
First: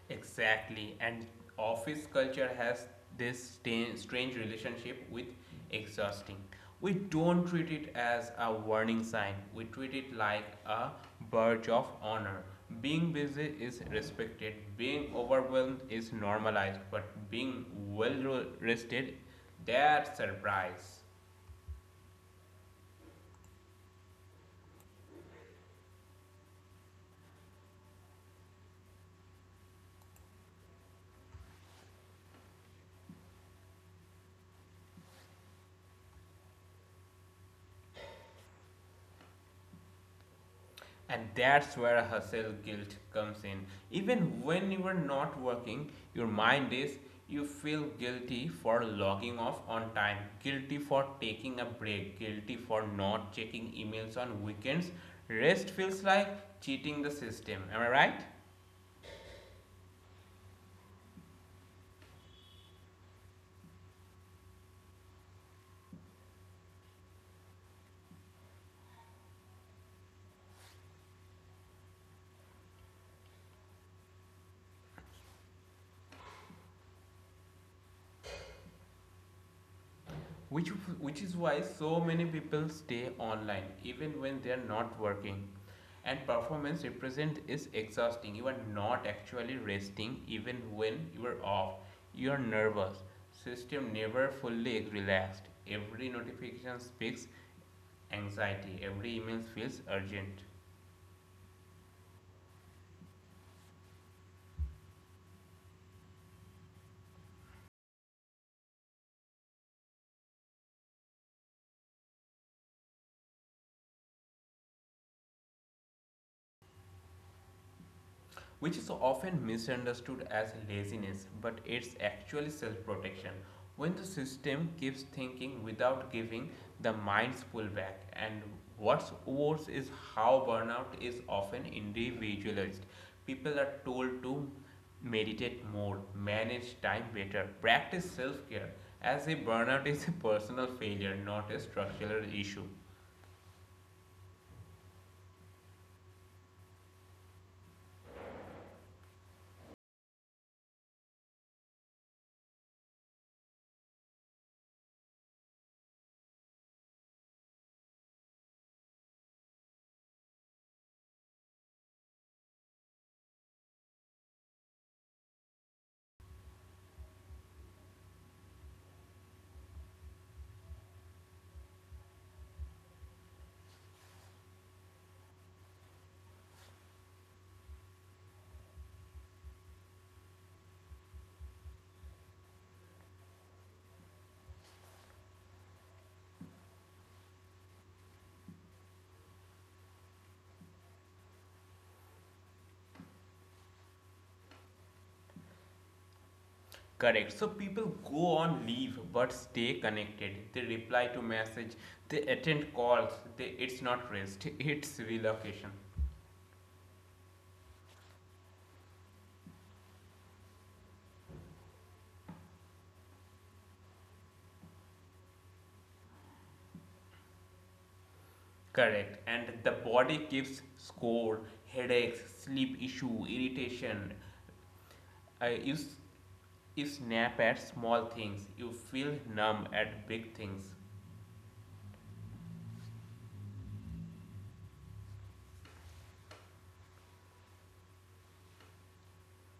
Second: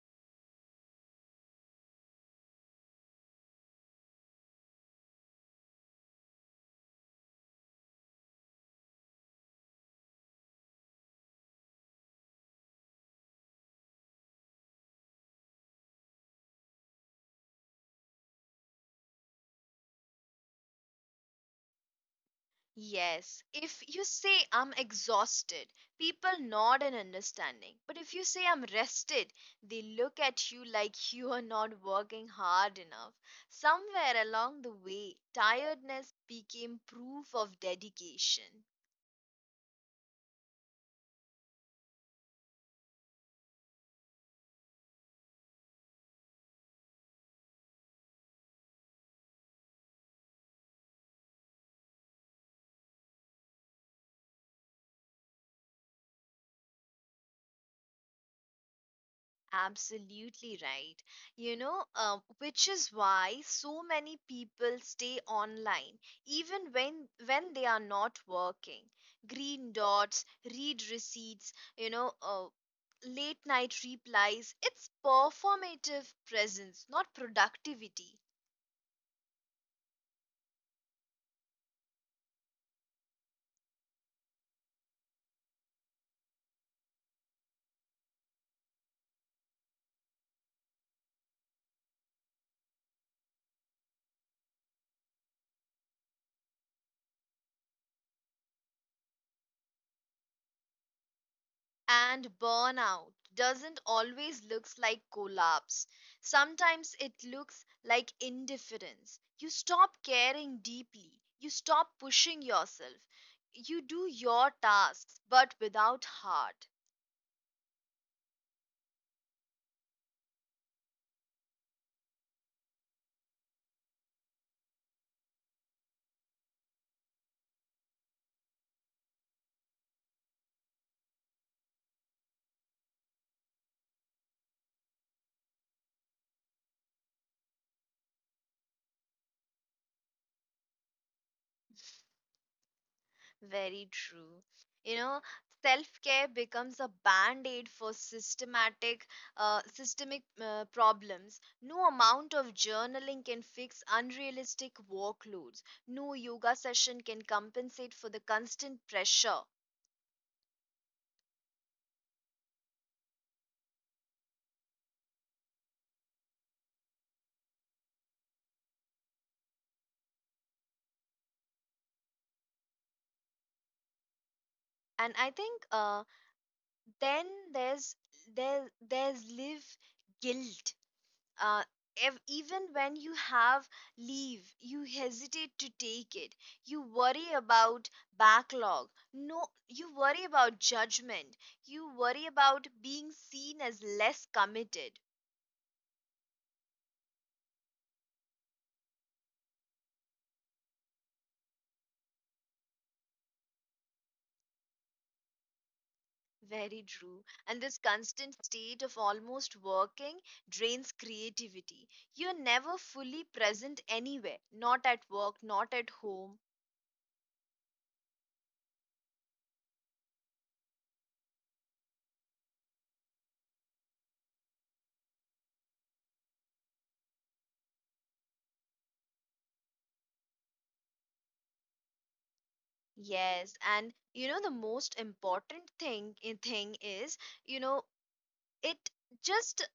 Speaker 2: Exactly, and office culture has this sta- strange relationship with exhausting. We don't treat it as a warning sign, we treat it like a badge of honor. Being busy is respected, being overwhelmed is normalized, but being well rested, that's a surprise.
Speaker 1: Yes, if you say I'm exhausted, people nod in understanding. But if you say I'm rested, they look at you like you are not working hard enough. Somewhere along the way, tiredness became proof of dedication.
Speaker 2: And that's where hustle guilt comes in. Even when you are not working, your mind is, you feel guilty for logging off on time, guilty for taking a break, guilty for not checking emails on weekends. Rest feels like cheating the system. Am I right?
Speaker 1: Absolutely right. You know, um, which is why so many people stay online even when when they are not working. Green dots, read receipts, you know, uh, late night replies. It's performative presence, not productivity.
Speaker 2: which which is why so many people stay online even when they are not working, and performance represent is exhausting. You are not actually resting. Even when you are off, you are nervous. System never fully relaxed, every notification speaks anxiety, every email feels urgent.
Speaker 1: And burnout doesn't always looks like collapse, sometimes it looks like indifference. You stop caring deeply, you stop pushing yourself, you do your tasks but without heart.
Speaker 2: Which is often misunderstood as laziness, but it's actually self protection. When the system keeps thinking without giving, the minds pull back. And what's worse is how burnout is often individualized. People are told to meditate more, manage time better, practice self care, as if burnout is a personal failure, not a structural issue.
Speaker 1: Very true. You know, self care becomes a band aid for systematic, uh, systemic uh, problems. No amount of journaling can fix unrealistic workloads. No yoga session can compensate for the constant pressure. And I think uh, then there's there there's live guilt. Uh, ev- even when you have leave, you hesitate to take it. You worry about backlog. No, You worry about judgment. You worry about being seen as less committed.
Speaker 2: Correct. So people go on leave but stay connected. They reply to message, they attend calls. They, it's not rest, it's relocation.
Speaker 1: Very true. And this constant state of almost working drains creativity. You're never fully present anywhere, not at work, not at home.
Speaker 2: Correct. And the body keeps score, headaches, sleep issue, irritation. Uh, you, you snap at small things. You feel numb at big things.
Speaker 1: Yes, and you know the most important thing eh, thing is, you know it just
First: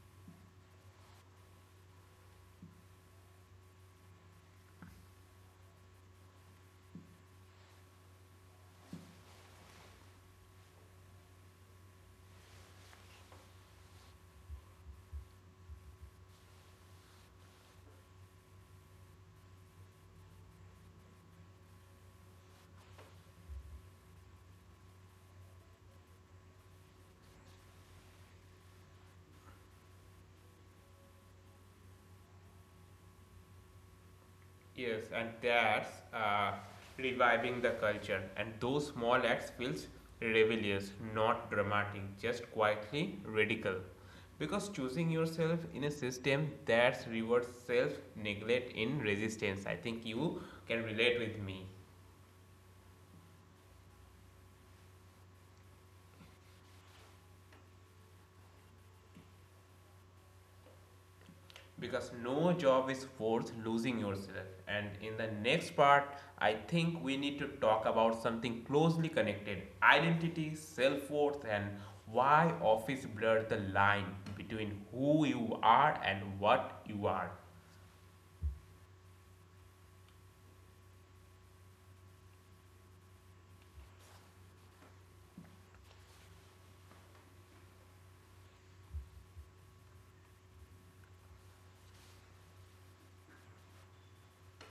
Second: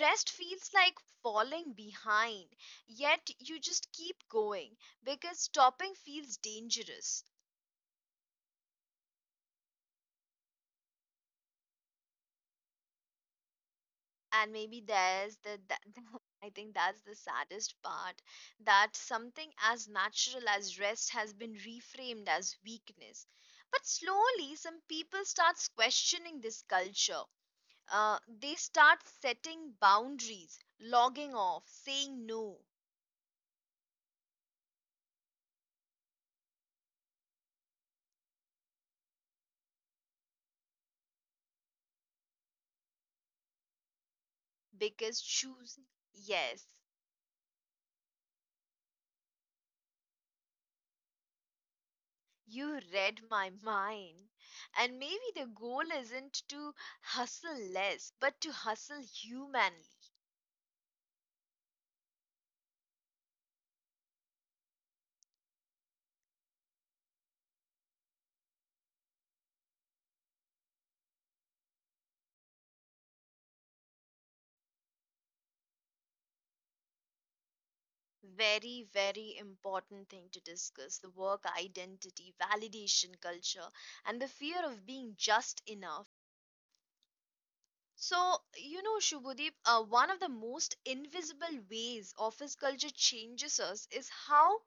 Speaker 1: rest feels like falling behind, yet you just keep going because stopping feels dangerous. And maybe there's the that, I think that's the saddest part, that something as natural as rest has been reframed as weakness. But slowly some people starts questioning this culture. Uh, they start setting boundaries, logging off, saying no,
Speaker 2: Yes, and that's uh, reviving the culture. And those small acts feels rebellious, not dramatic, just quietly radical. Because
Speaker 1: because
Speaker 2: choosing
Speaker 1: choosing.
Speaker 2: yourself in a
Speaker 1: Yes.
Speaker 2: system that rewards self neglect in resistance. I think you can relate with me.
Speaker 1: You read my mind. And maybe the goal isn't to hustle less, but to hustle humanly.
Speaker 2: Because no job is worth losing yourself, and in the next part I think we need to talk about something closely connected: identity, self-worth, and why office blurs the line between who you are and what you are.
Speaker 1: Very, very important thing to discuss, the work identity, validation culture, and the fear of being just enough. So, you know, Shubhadeep, uh, one of the most invisible ways office culture changes us is how,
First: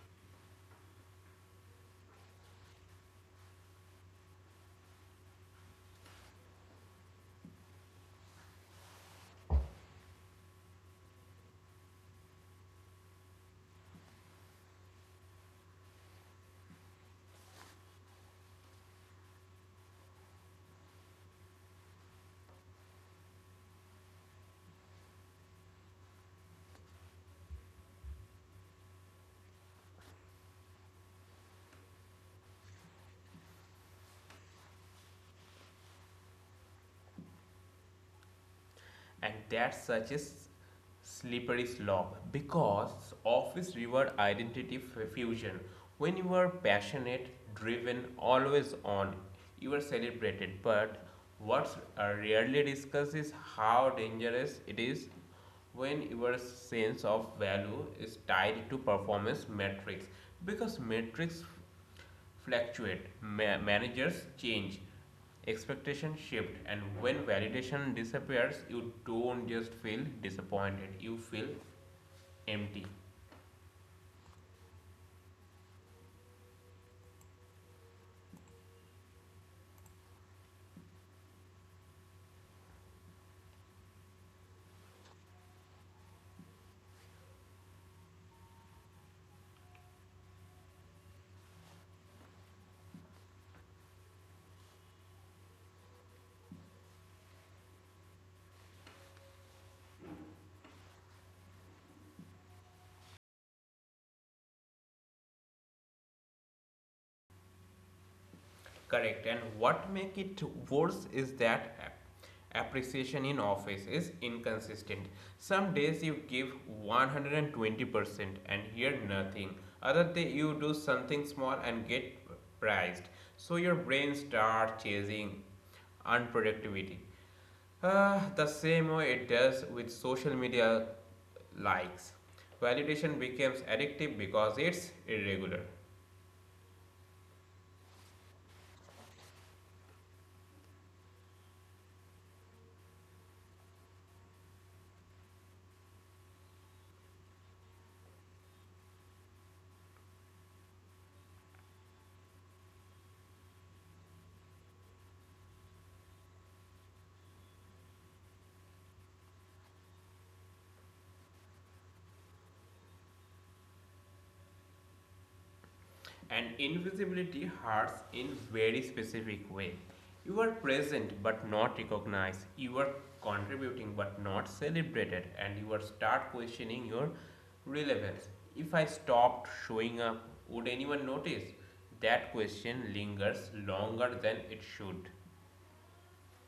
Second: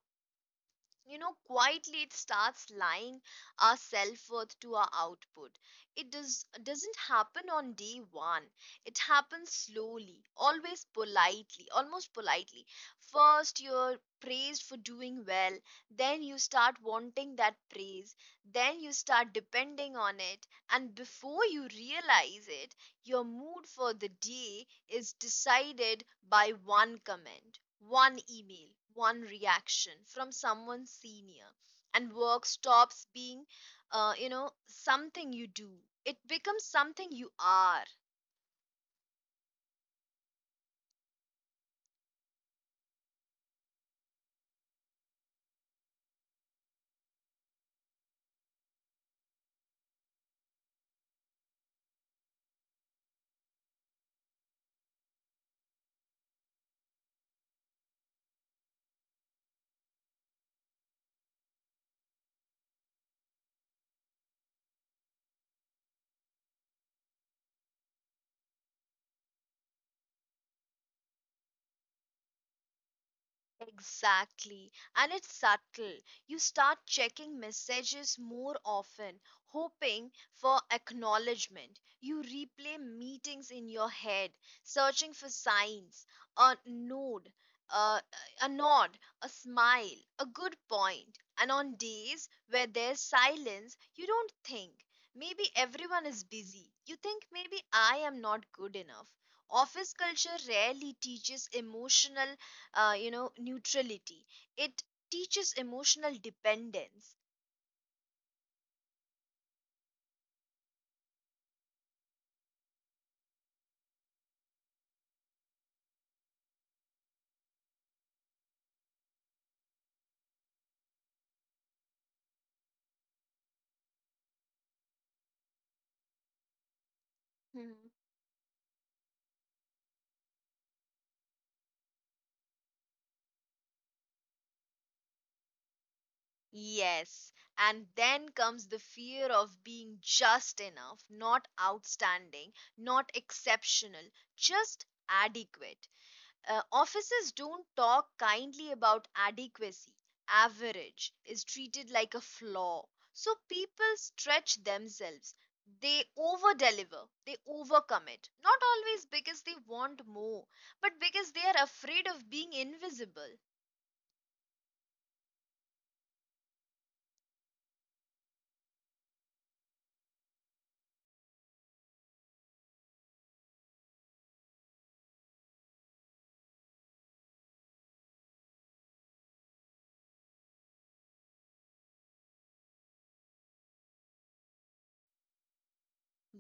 Speaker 1: you know, quietly it starts lying our self worth to our output. It does doesn't happen on day one. It happens slowly, always politely, almost politely. First, you're praised for doing well. Then you start wanting that praise. Then you start depending on it, and before you realize it, your mood for the day is decided by one comment, one email, one reaction from someone senior, and work stops being, uh, you know, something you do. It becomes something you are.
Speaker 2: And that such a s- slippery slope because of its reward identity fusion. When you are passionate, driven, always on, you are celebrated, but what's uh, rarely discussed is how dangerous it is when your sense of value is tied to performance metrics, because metrics fluctuate, ma- managers change, expectation shift, and when validation disappears you don't just feel disappointed, you feel empty.
Speaker 1: Exactly. And it's subtle. You start checking messages more often, hoping for acknowledgement. You replay meetings in your head, searching for signs, a nod, uh, a nod, a smile, a good point. And on days where there's silence, you don't think. Maybe everyone is busy. You think maybe I am not good enough. Office culture rarely teaches emotional uh, you know, neutrality. It teaches emotional dependence.
Speaker 2: Correct. And what make it worse is that appreciation in office is inconsistent. Some days you give one hundred twenty percent and hear nothing. Other day you do something small and get praised. So your brain starts chasing unproductivity. Uh,
Speaker 1: Hmm.
Speaker 2: the same way it does with social media likes. Validation becomes addictive because it's irregular.
Speaker 1: Yes, and then comes the fear of being just enough, not outstanding, not exceptional, just adequate. Uh, offices don't talk kindly about adequacy. Average is treated like a flaw. So people stretch themselves. They over deliver, they overcommit. Not always because they want more, but because they are afraid of being invisible.
Speaker 2: And invisibility hurts in very specific way. You are present but not recognized. You are contributing but not celebrated, and you are start questioning your relevance. If I stopped showing up, would anyone notice? That question lingers longer than it should.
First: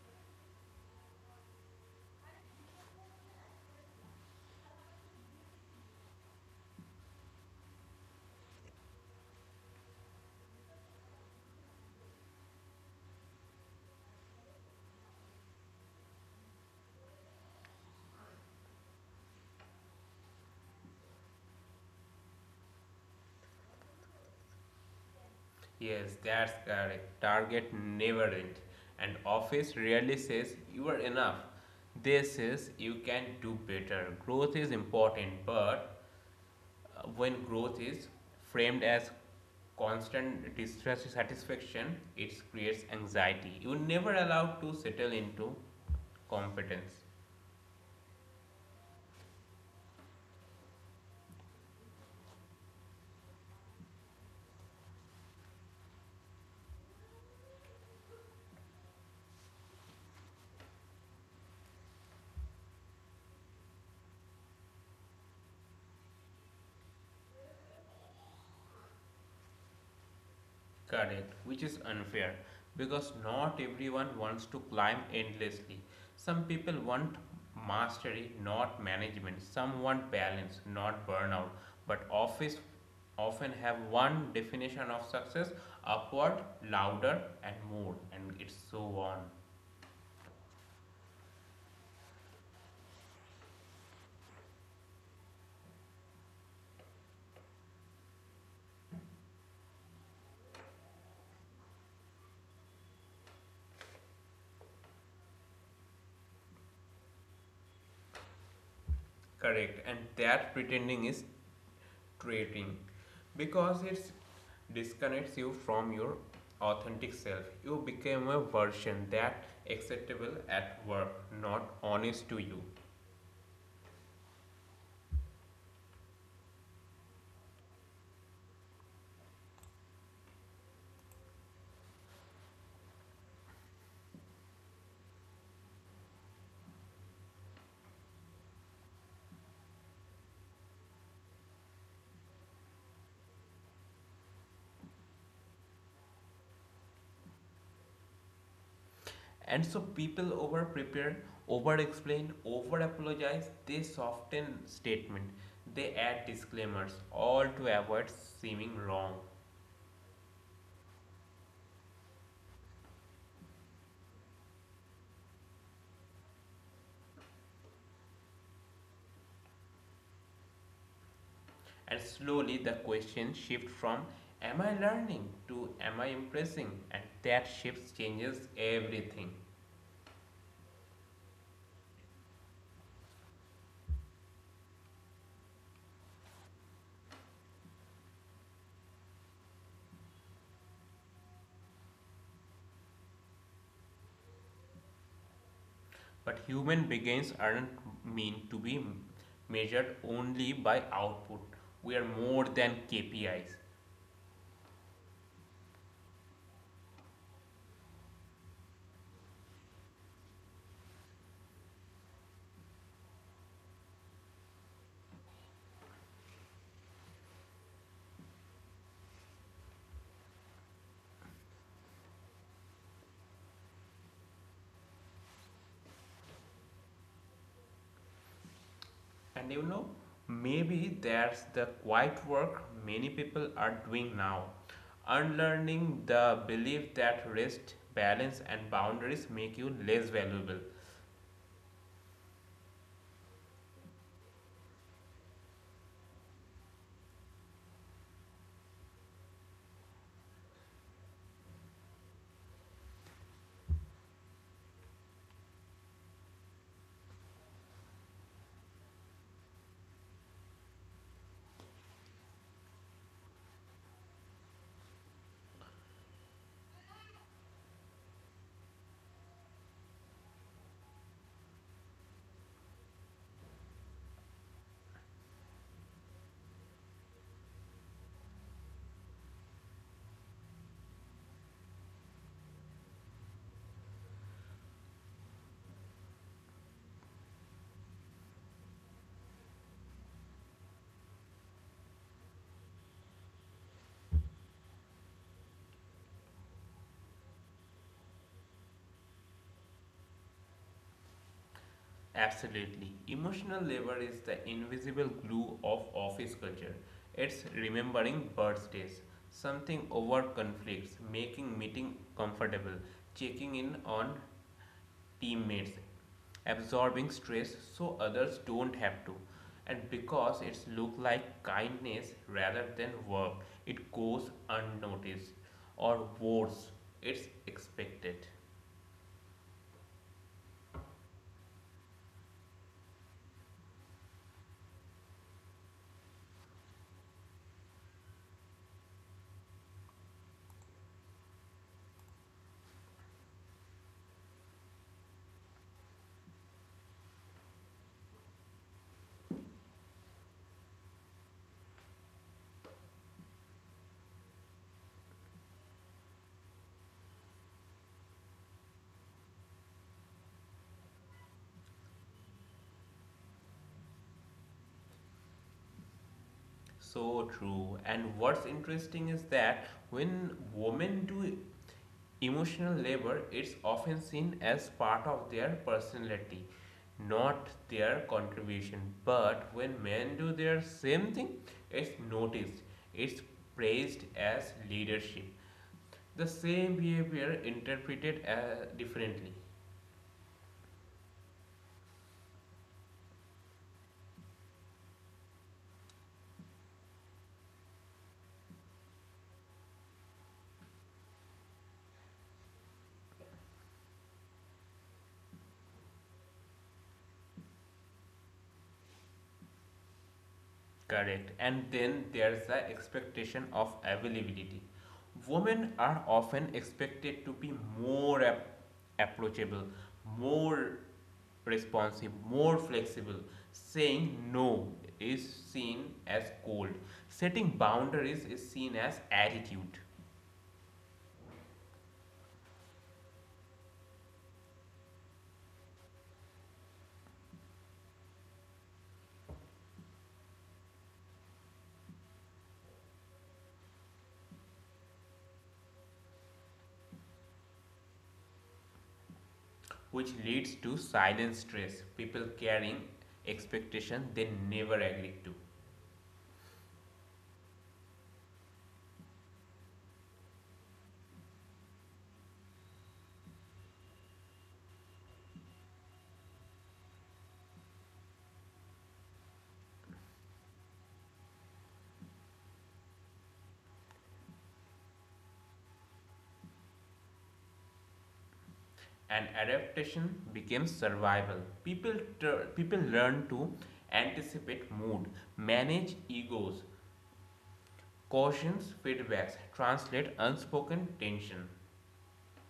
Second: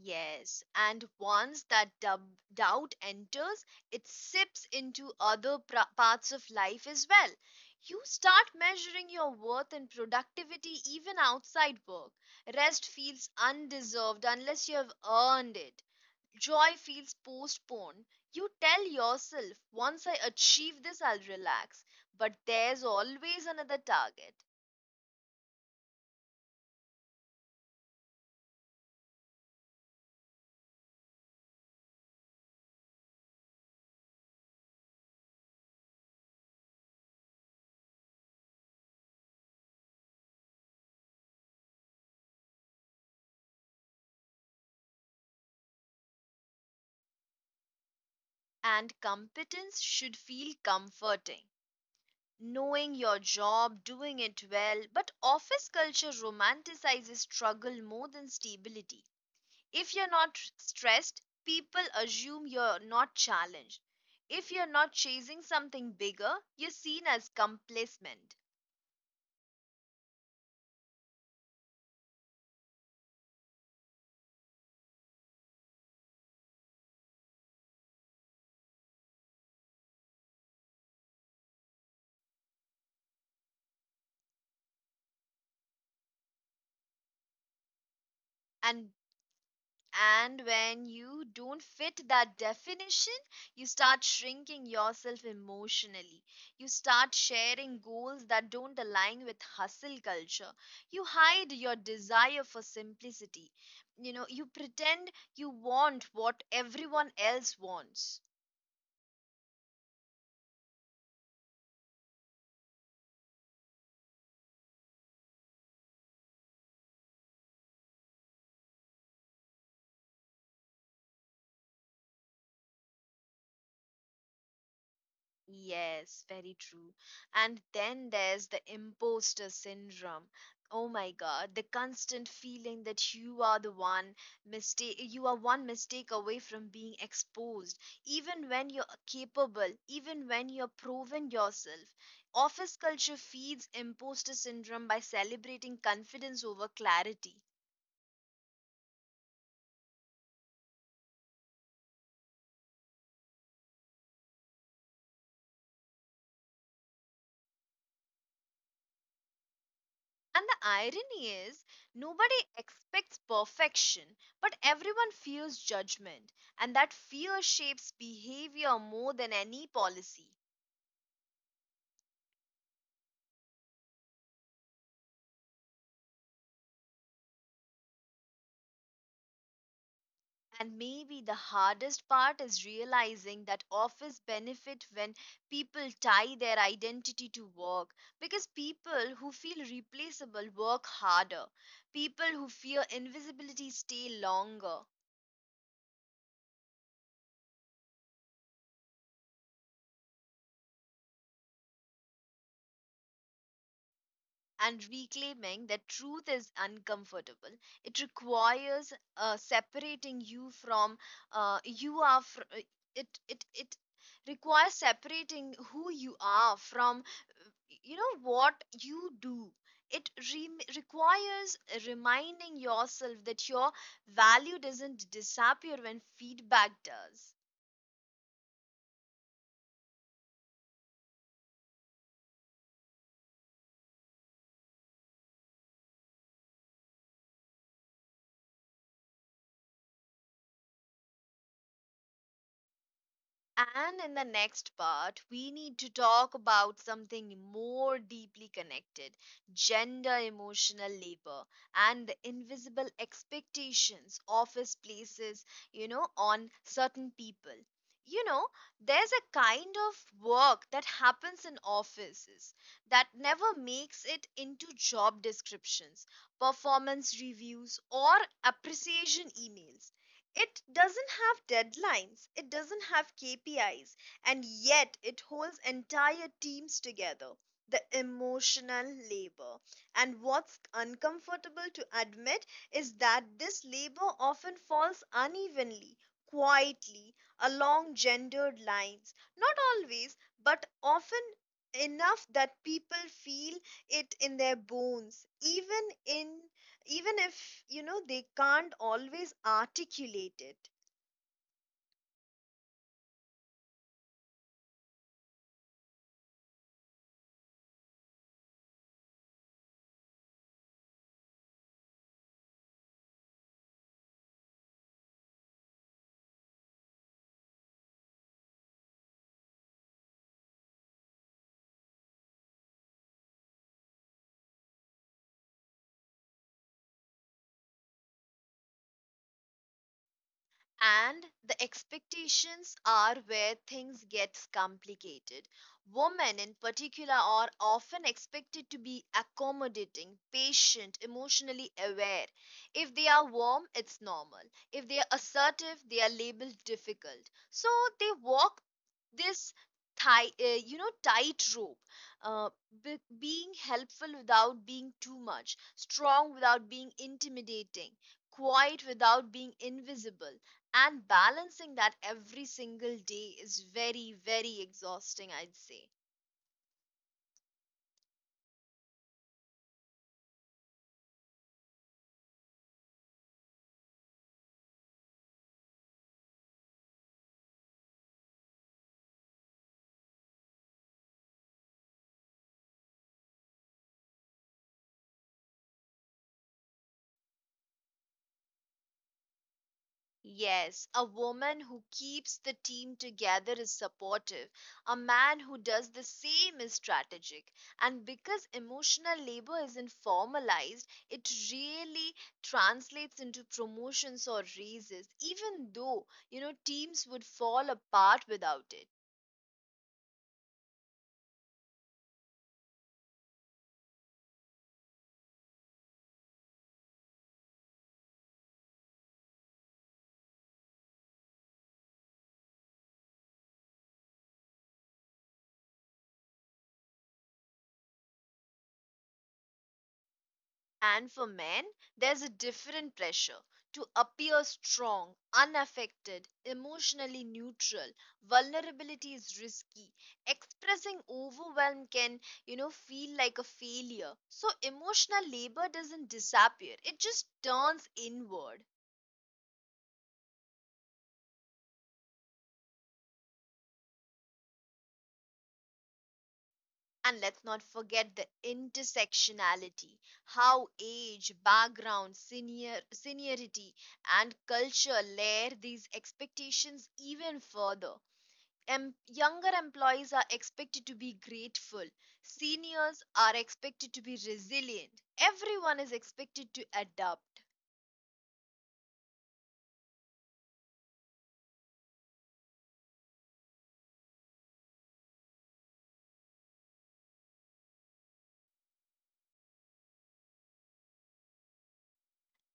Speaker 1: Yes, and once that dub- doubt enters, it sips into other pra- parts of life as well. You start measuring your worth and productivity even outside work. Rest feels undeserved unless you have earned it. Joy feels postponed. You tell yourself, once I achieve this, I'll relax. But there's always another target,
Speaker 2: Yes, that's correct. Target never ends. And office rarely says you are enough. They says you can do better. Growth is important, but uh, when growth is framed as constant distress to satisfaction, it creates anxiety. You're never allowed to settle into competence.
Speaker 1: and competence should feel comforting. Knowing your job, doing it well. But office culture romanticizes struggle more than stability. If you're not stressed, people assume you're not challenged. If you're not chasing something bigger, you're seen as complacent.
Speaker 2: Correct, which is unfair because not everyone wants to climb endlessly. Some people want mastery not management, some want balance not burnout, but office often have one definition of success: upward, louder, and more, and it's so
Speaker 1: And
Speaker 2: on.
Speaker 1: And when you don't fit that definition, you start shrinking yourself emotionally. You start sharing goals that don't align with hustle culture. You hide your desire for simplicity. You know, you pretend you want what everyone else wants.
Speaker 2: Correct, and that pretending is trading because it disconnects you from your authentic self. You become a version that acceptable at work, not honest to you.
Speaker 1: Yes, very true. And then there's the imposter syndrome. Oh my God, the constant feeling that you are the one mistake, you are one mistake away from being exposed, even when you're capable, even when you're proven yourself. Office culture feeds imposter syndrome by celebrating confidence over clarity.
Speaker 2: And so people over prepare, over explain, over apologize, they soften statement, they add disclaimers, all to avoid seeming wrong.
Speaker 1: And the irony is, nobody expects perfection, but everyone fears judgment, and that fear shapes behavior more than any policy.
Speaker 2: And slowly the question shifts from am I learning to am I impressing? And that shift changes everything.
Speaker 1: And maybe the hardest part is realizing that office benefit when people tie their identity to work, because people who feel replaceable work harder, people who fear invisibility stay longer.
Speaker 2: But human beings aren't meant to be measured only by output. We are more than K P Is.
Speaker 1: And reclaiming that truth is uncomfortable. It requires uh, separating you from uh, you are fr- uh, it it it requires separating who you are from uh, you know what you do. It re- requires reminding yourself that your value doesn't disappear when feedback does.
Speaker 2: And you know, maybe that's the quiet work many people are doing now. Unlearning the belief that rest, balance, and boundaries make you less valuable.
Speaker 1: And in the next part, we need to talk about something more deeply connected, gender emotional labor and the invisible expectations office places, you know, on certain people. You know, there's a kind of work that happens in offices that never makes it into job descriptions, performance reviews, or appreciation emails. It doesn't have deadlines, it doesn't have K P Is, and yet it holds entire teams together. The emotional labor. And what's uncomfortable to admit is that this labor often falls unevenly, quietly, along gendered lines. Not always, but often enough that people feel it in their bones, even in even if you know they can't always articulate it.
Speaker 2: Absolutely. Emotional labor is the invisible glue of office culture. It's remembering birthdays, something over conflicts, making meeting comfortable, checking in on teammates, absorbing stress so others don't have to. And because it's look like kindness rather than work, it goes unnoticed, or worse, it's expected.
Speaker 1: And the expectations are where things gets complicated. Women in particular are often expected to be accommodating, patient, emotionally aware. If they are warm, it's normal. If they are assertive, they are labeled difficult. So they walk this tight, uh, you know, tightrope, uh, be- being helpful without being too much, strong without being intimidating, quiet without being invisible, and balancing that every single day is very, very exhausting, I'd say.
Speaker 2: So true. And what's interesting is that when women do emotional labor, it's often seen as part of their personality, not their contribution. But when men do their same thing, it's noticed, it's praised as leadership. The same behavior interpreted uh, differently.
Speaker 1: Yes, a woman who keeps the team together is supportive. A man who does the same is strategic. And because emotional labor isn't formalized, it really translates into promotions or raises, even though, you know, teams would fall apart without it.
Speaker 2: Correct. And then there's the expectation of availability. Women are often expected to be more ap- approachable, more responsive, more flexible. Saying no is seen as cold. Setting boundaries is seen as attitude,
Speaker 1: And for men, there's a different pressure to appear strong, unaffected, emotionally neutral. Vulnerability is risky. Expressing overwhelm can, you know, feel like a failure. So emotional labor doesn't disappear, it just turns inward.
Speaker 2: which leads to silent stress, people carrying expectation they never agreed to.
Speaker 1: And let's not forget the intersectionality, how age, background, senior, seniority, and culture layer these expectations even further. Em- younger employees are expected to be grateful. Seniors are expected to be resilient. Everyone is expected to adapt.
Speaker 2: And adaptation became survival. People people learn to anticipate mood, manage egos, cautions feedbacks, translate unspoken tension.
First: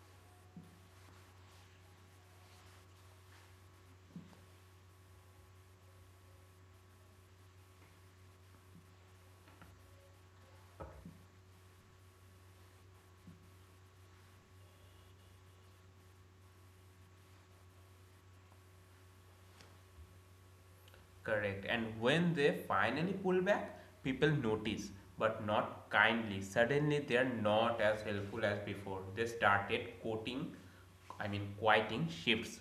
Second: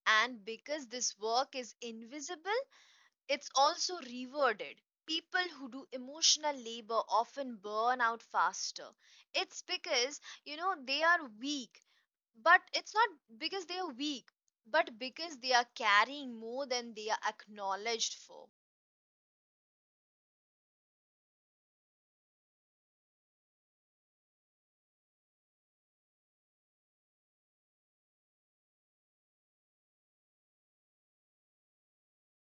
Speaker 1: And because this work is invisible, it's also rewarded. People who do emotional labor often burn out faster. It's because, you know, they are weak. But it's not because they are weak, but because they are carrying more than they are acknowledged for.
Speaker 2: Correct, and when they finally pull back, people notice, but not kindly. Suddenly they are not as helpful as before. They started quoting, I mean quieting shifts.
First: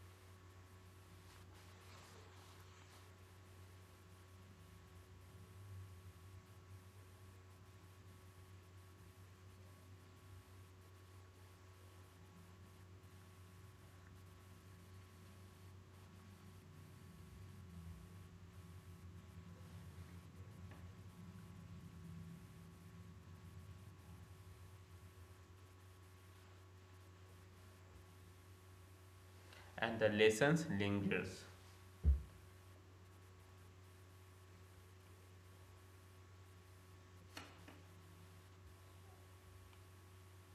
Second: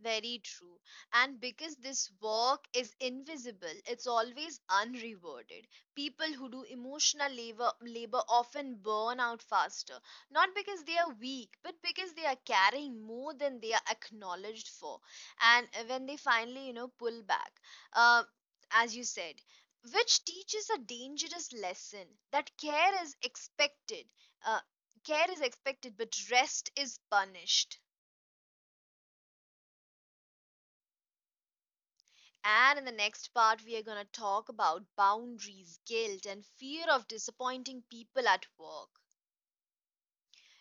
Speaker 1: Very true. And because this work is invisible, it's always unrewarded. People who do emotional labor, labor often burn out faster, not because they are weak, but because they are carrying more than they are acknowledged for. And uh, when they finally, you know, pull back, uh, as you said, which teaches a dangerous lesson that care is expected. Uh, care is expected, but rest is punished.
Speaker 2: And the lessons lingers.
Speaker 1: And in the next part, we are going to talk about boundaries, guilt, and fear of disappointing people at work.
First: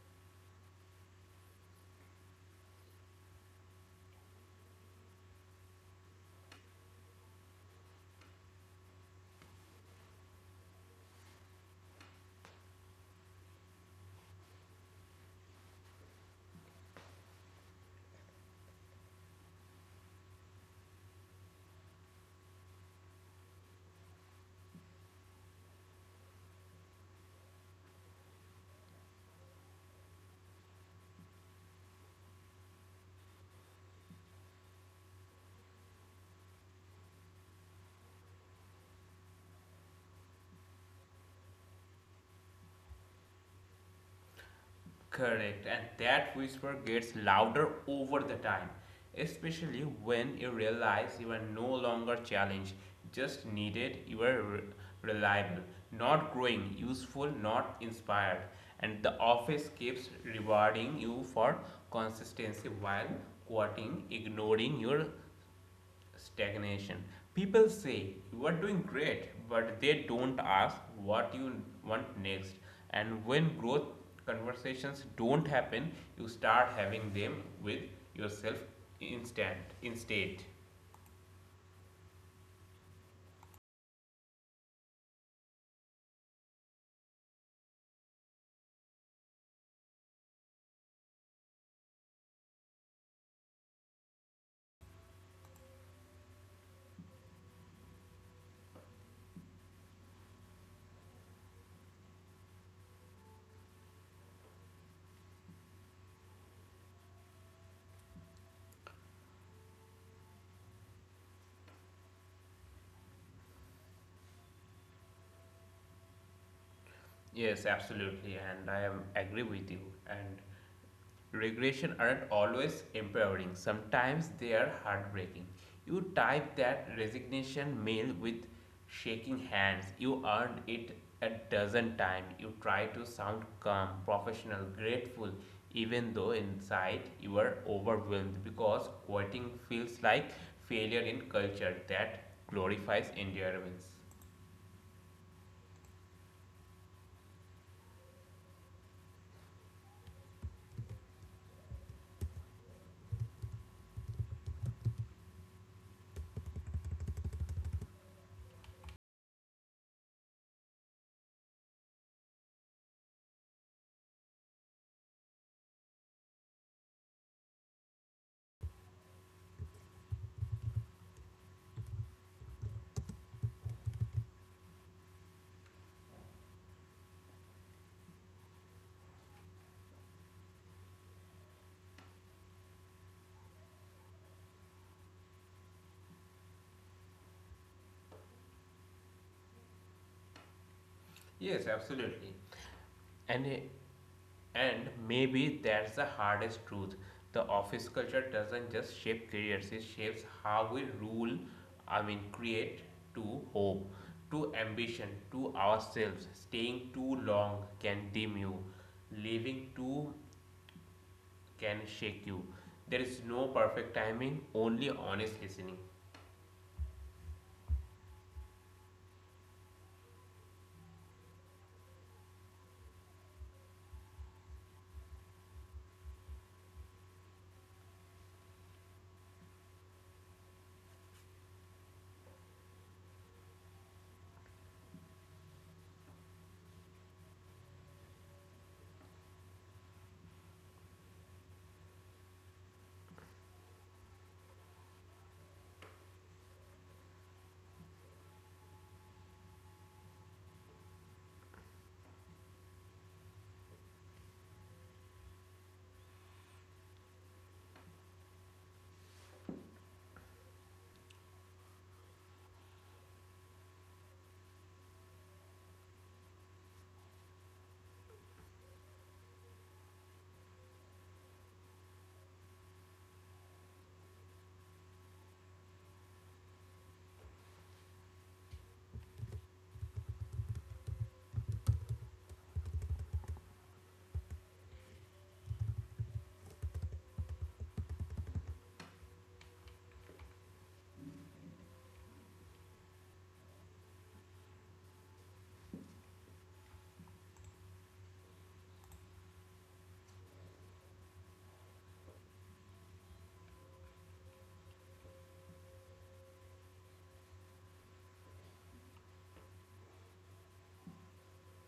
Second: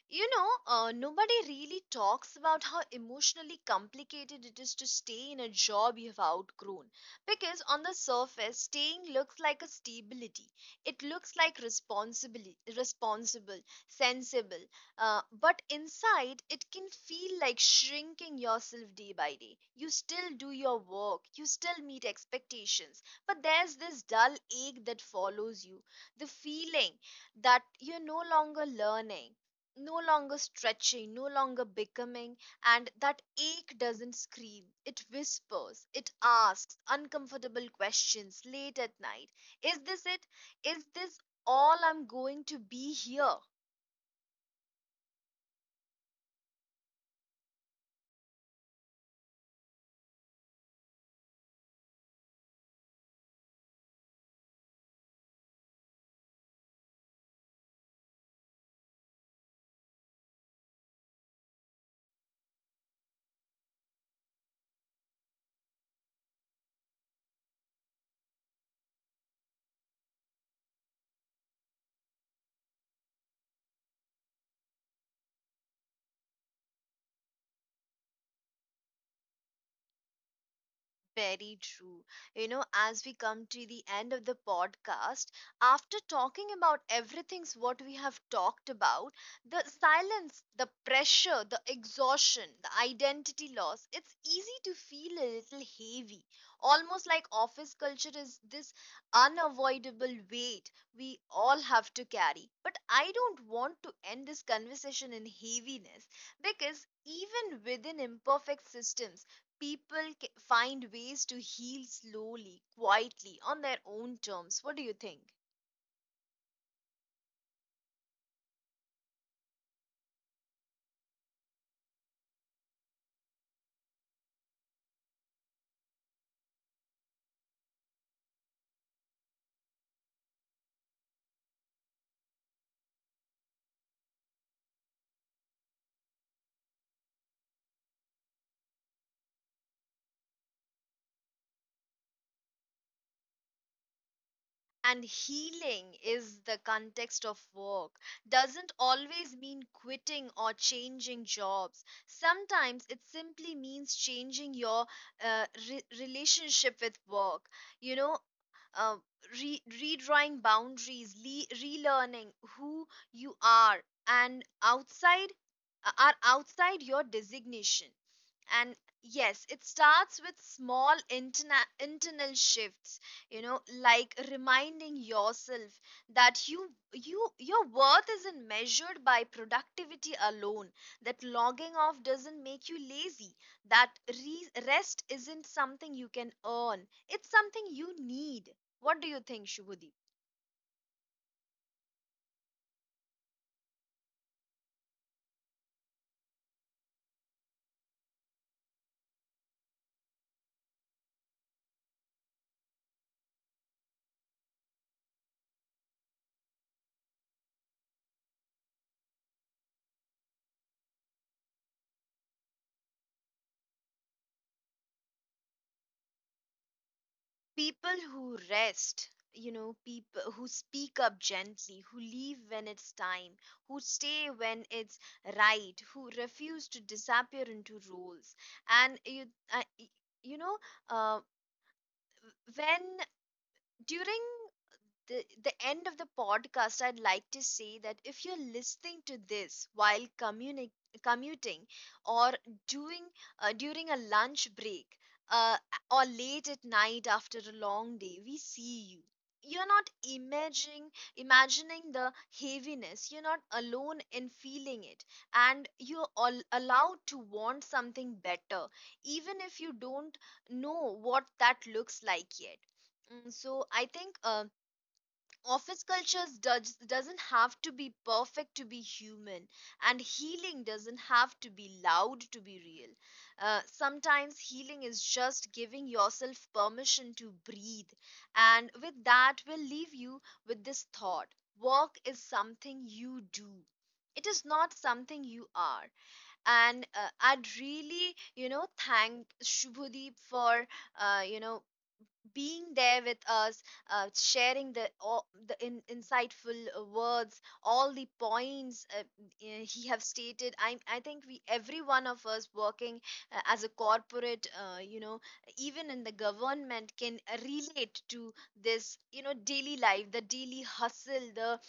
Speaker 1: You know, uh, nobody really talks about how emotionally complicated it is to stay in a job you've outgrown. Because on the surface, staying looks like a stability. It looks like responsibility, responsible, sensible. Uh, but inside, it can feel like shrinking yourself day by day. You still do your work, you still meet expectations, but there's this dull ache that follows you. The feeling that you're no longer learning, no longer stretching, no longer becoming, and that ache doesn't scream. It whispers, it asks uncomfortable questions late at night. Is this it? Is this all I'm going to be here?
Speaker 2: Correct, and that whisper gets louder over the time, especially when you realize you are no longer challenged, just needed. You are re- reliable, not growing, useful, not inspired. And the office keeps rewarding you for consistency while quoting, ignoring your stagnation. People say you are doing great, but they don't ask what you want next. And when growth conversations don't happen, you start having them with yourself instant instead.
Speaker 1: Very true. You know, as we come to the end of the podcast, after talking about everything's what we have talked about, the silence, the pressure, the exhaustion, the identity loss, it's easy to feel a little heavy. Almost like office culture is this unavoidable weight we all have to carry. But I don't want to end this conversation in heaviness because even within imperfect systems, people ca- find ways to heal slowly, quietly, on their own terms. What do you think?
Speaker 2: Yes, absolutely, and I am agree with you. And regression aren't always empowering, sometimes they are heartbreaking. You type that resignation mail with shaking hands. You earned it a dozen times. You try to sound calm, professional, grateful, even though inside you are overwhelmed because quitting feels like failure in culture that glorifies endurance.
Speaker 1: And healing is the context of work, doesn't always mean quitting or changing jobs. Sometimes it simply means changing your uh, re- relationship with work. You know, uh, re- redrawing boundaries, le- relearning who you are and outside uh, are outside your designation. And yes, it starts with small interna- internal shifts, you know, like reminding yourself that you you your worth isn't measured by productivity alone, that logging off doesn't make you lazy, that re- rest isn't something you can earn, it's something you need. What do you think, Shubhudeep?
Speaker 2: Yes, absolutely. And And maybe that's the hardest truth. The office culture doesn't just shape careers, it shapes how we rule, I mean, create, to hope, to ambition, to ourselves. Staying too long can dim you, leaving too can shake you. There is no perfect timing, only honest listening.
Speaker 1: People who rest, you know, people who speak up gently, who leave when it's time, who stay when it's right, who refuse to disappear into roles. And you, uh, y- you know, uh, when during the, the end of the podcast, I'd like to say that if you're listening to this while communi- commuting or doing uh, during a lunch break uh, or late at night after a long day, we see you. You're not imagining imagining the heaviness. You're not alone in feeling it, and you're all allowed to want something better, even if you don't know what that looks like yet. Mm, so I think uh, office cultures does, doesn't have to be perfect to be human, and healing doesn't have to be loud to be real. uh, sometimes healing is just giving yourself permission to breathe, and with that we'll leave you with this thought. Work is something you do, it is not something you are. And uh, I'd really you know thank Shubhadeep for uh, you know being there with us, uh, sharing the all, the in, insightful uh, words, all the points uh, eh, he have stated. I I think we every one of us working uh, as a corporate, uh, you know, even in the government can relate to this, you know, daily life, the daily hustle, the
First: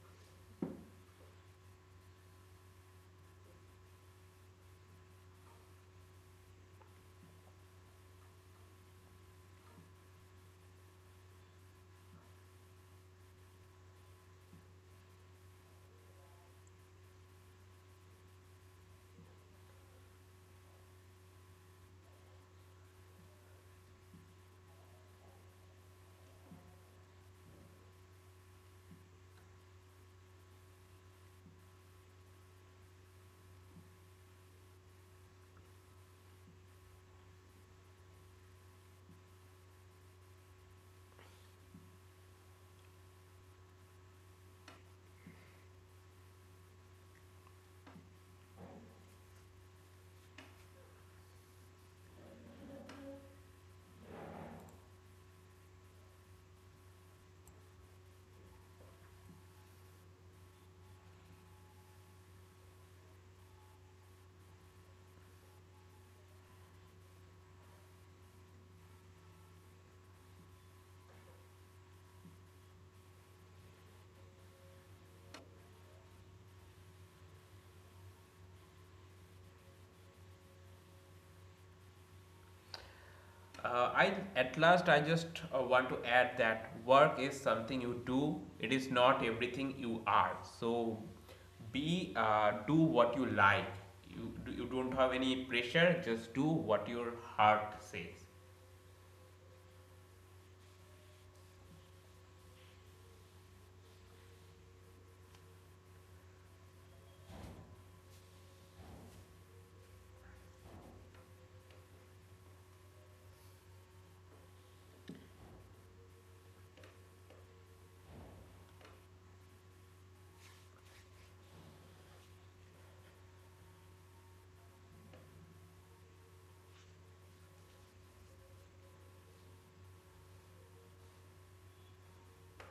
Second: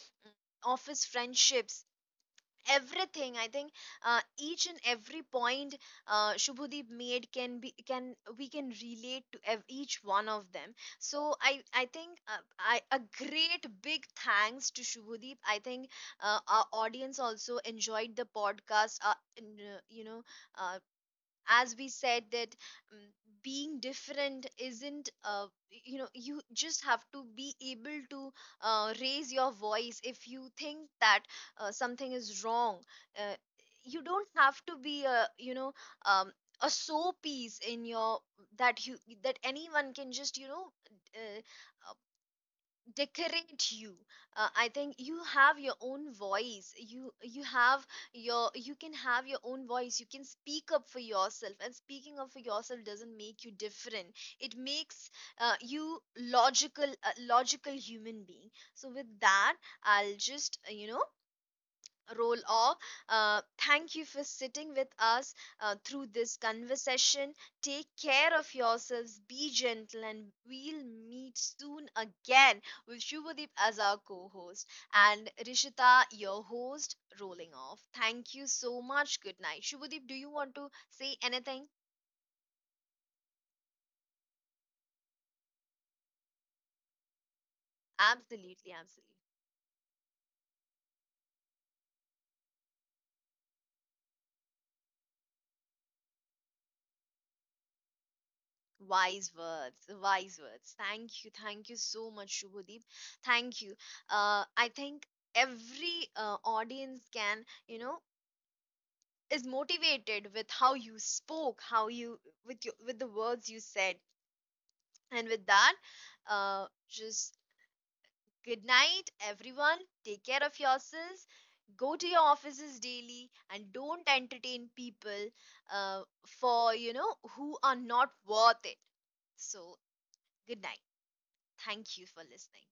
Speaker 1: office friendships, everything. I think uh, each and every point uh, Shubhadeep made can be can we can relate to ev- each one of them. So i i think uh, I a great big thanks to Shubhadeep. I think uh, our audience also enjoyed the podcast. Uh, and, uh, you know uh, as we said that, um, being different isn't uh, y- you know you just have to be able to uh, raise your voice if you think that uh, something is wrong. uh, you don't have to be a you know um, a so piece in your that you that anyone can just you know uh, decorate you. uh, I think you have your own voice. You you have your you can have your own voice, you can speak up for yourself, and speaking up for yourself doesn't make you different. It makes uh, you logical, a logical human being. So with that, I'll just uh, you know role of uh, thank you for sitting with us uh, through this conversation. Take care of yourselves, be gentle, and we'll meet soon again with Shubhadeep as our co-host, and Rishita, your host, rolling off. Thank you so much, good night, Shubhadeep. Do you want to say anything?
Speaker 2: Uh, I at last I just uh, want to add that work is something you do. It
Speaker 1: Absolutely,
Speaker 2: is not
Speaker 1: absolutely.
Speaker 2: everything you are. So be uh, do what you like. You you don't have any pressure. Just do what your heart says.
Speaker 1: Wise words, wise words. Thank you, thank you so much, Shubhadeep. Thank you. Uh, I think every uh, audience can, you know, is motivated with how you spoke, how you with your with the words you said, and with that, uh, just good night, everyone. Take care of yourselves. Go to your offices daily and don't entertain people uh, for you know who are not worth it. So good night. Thank you for listening.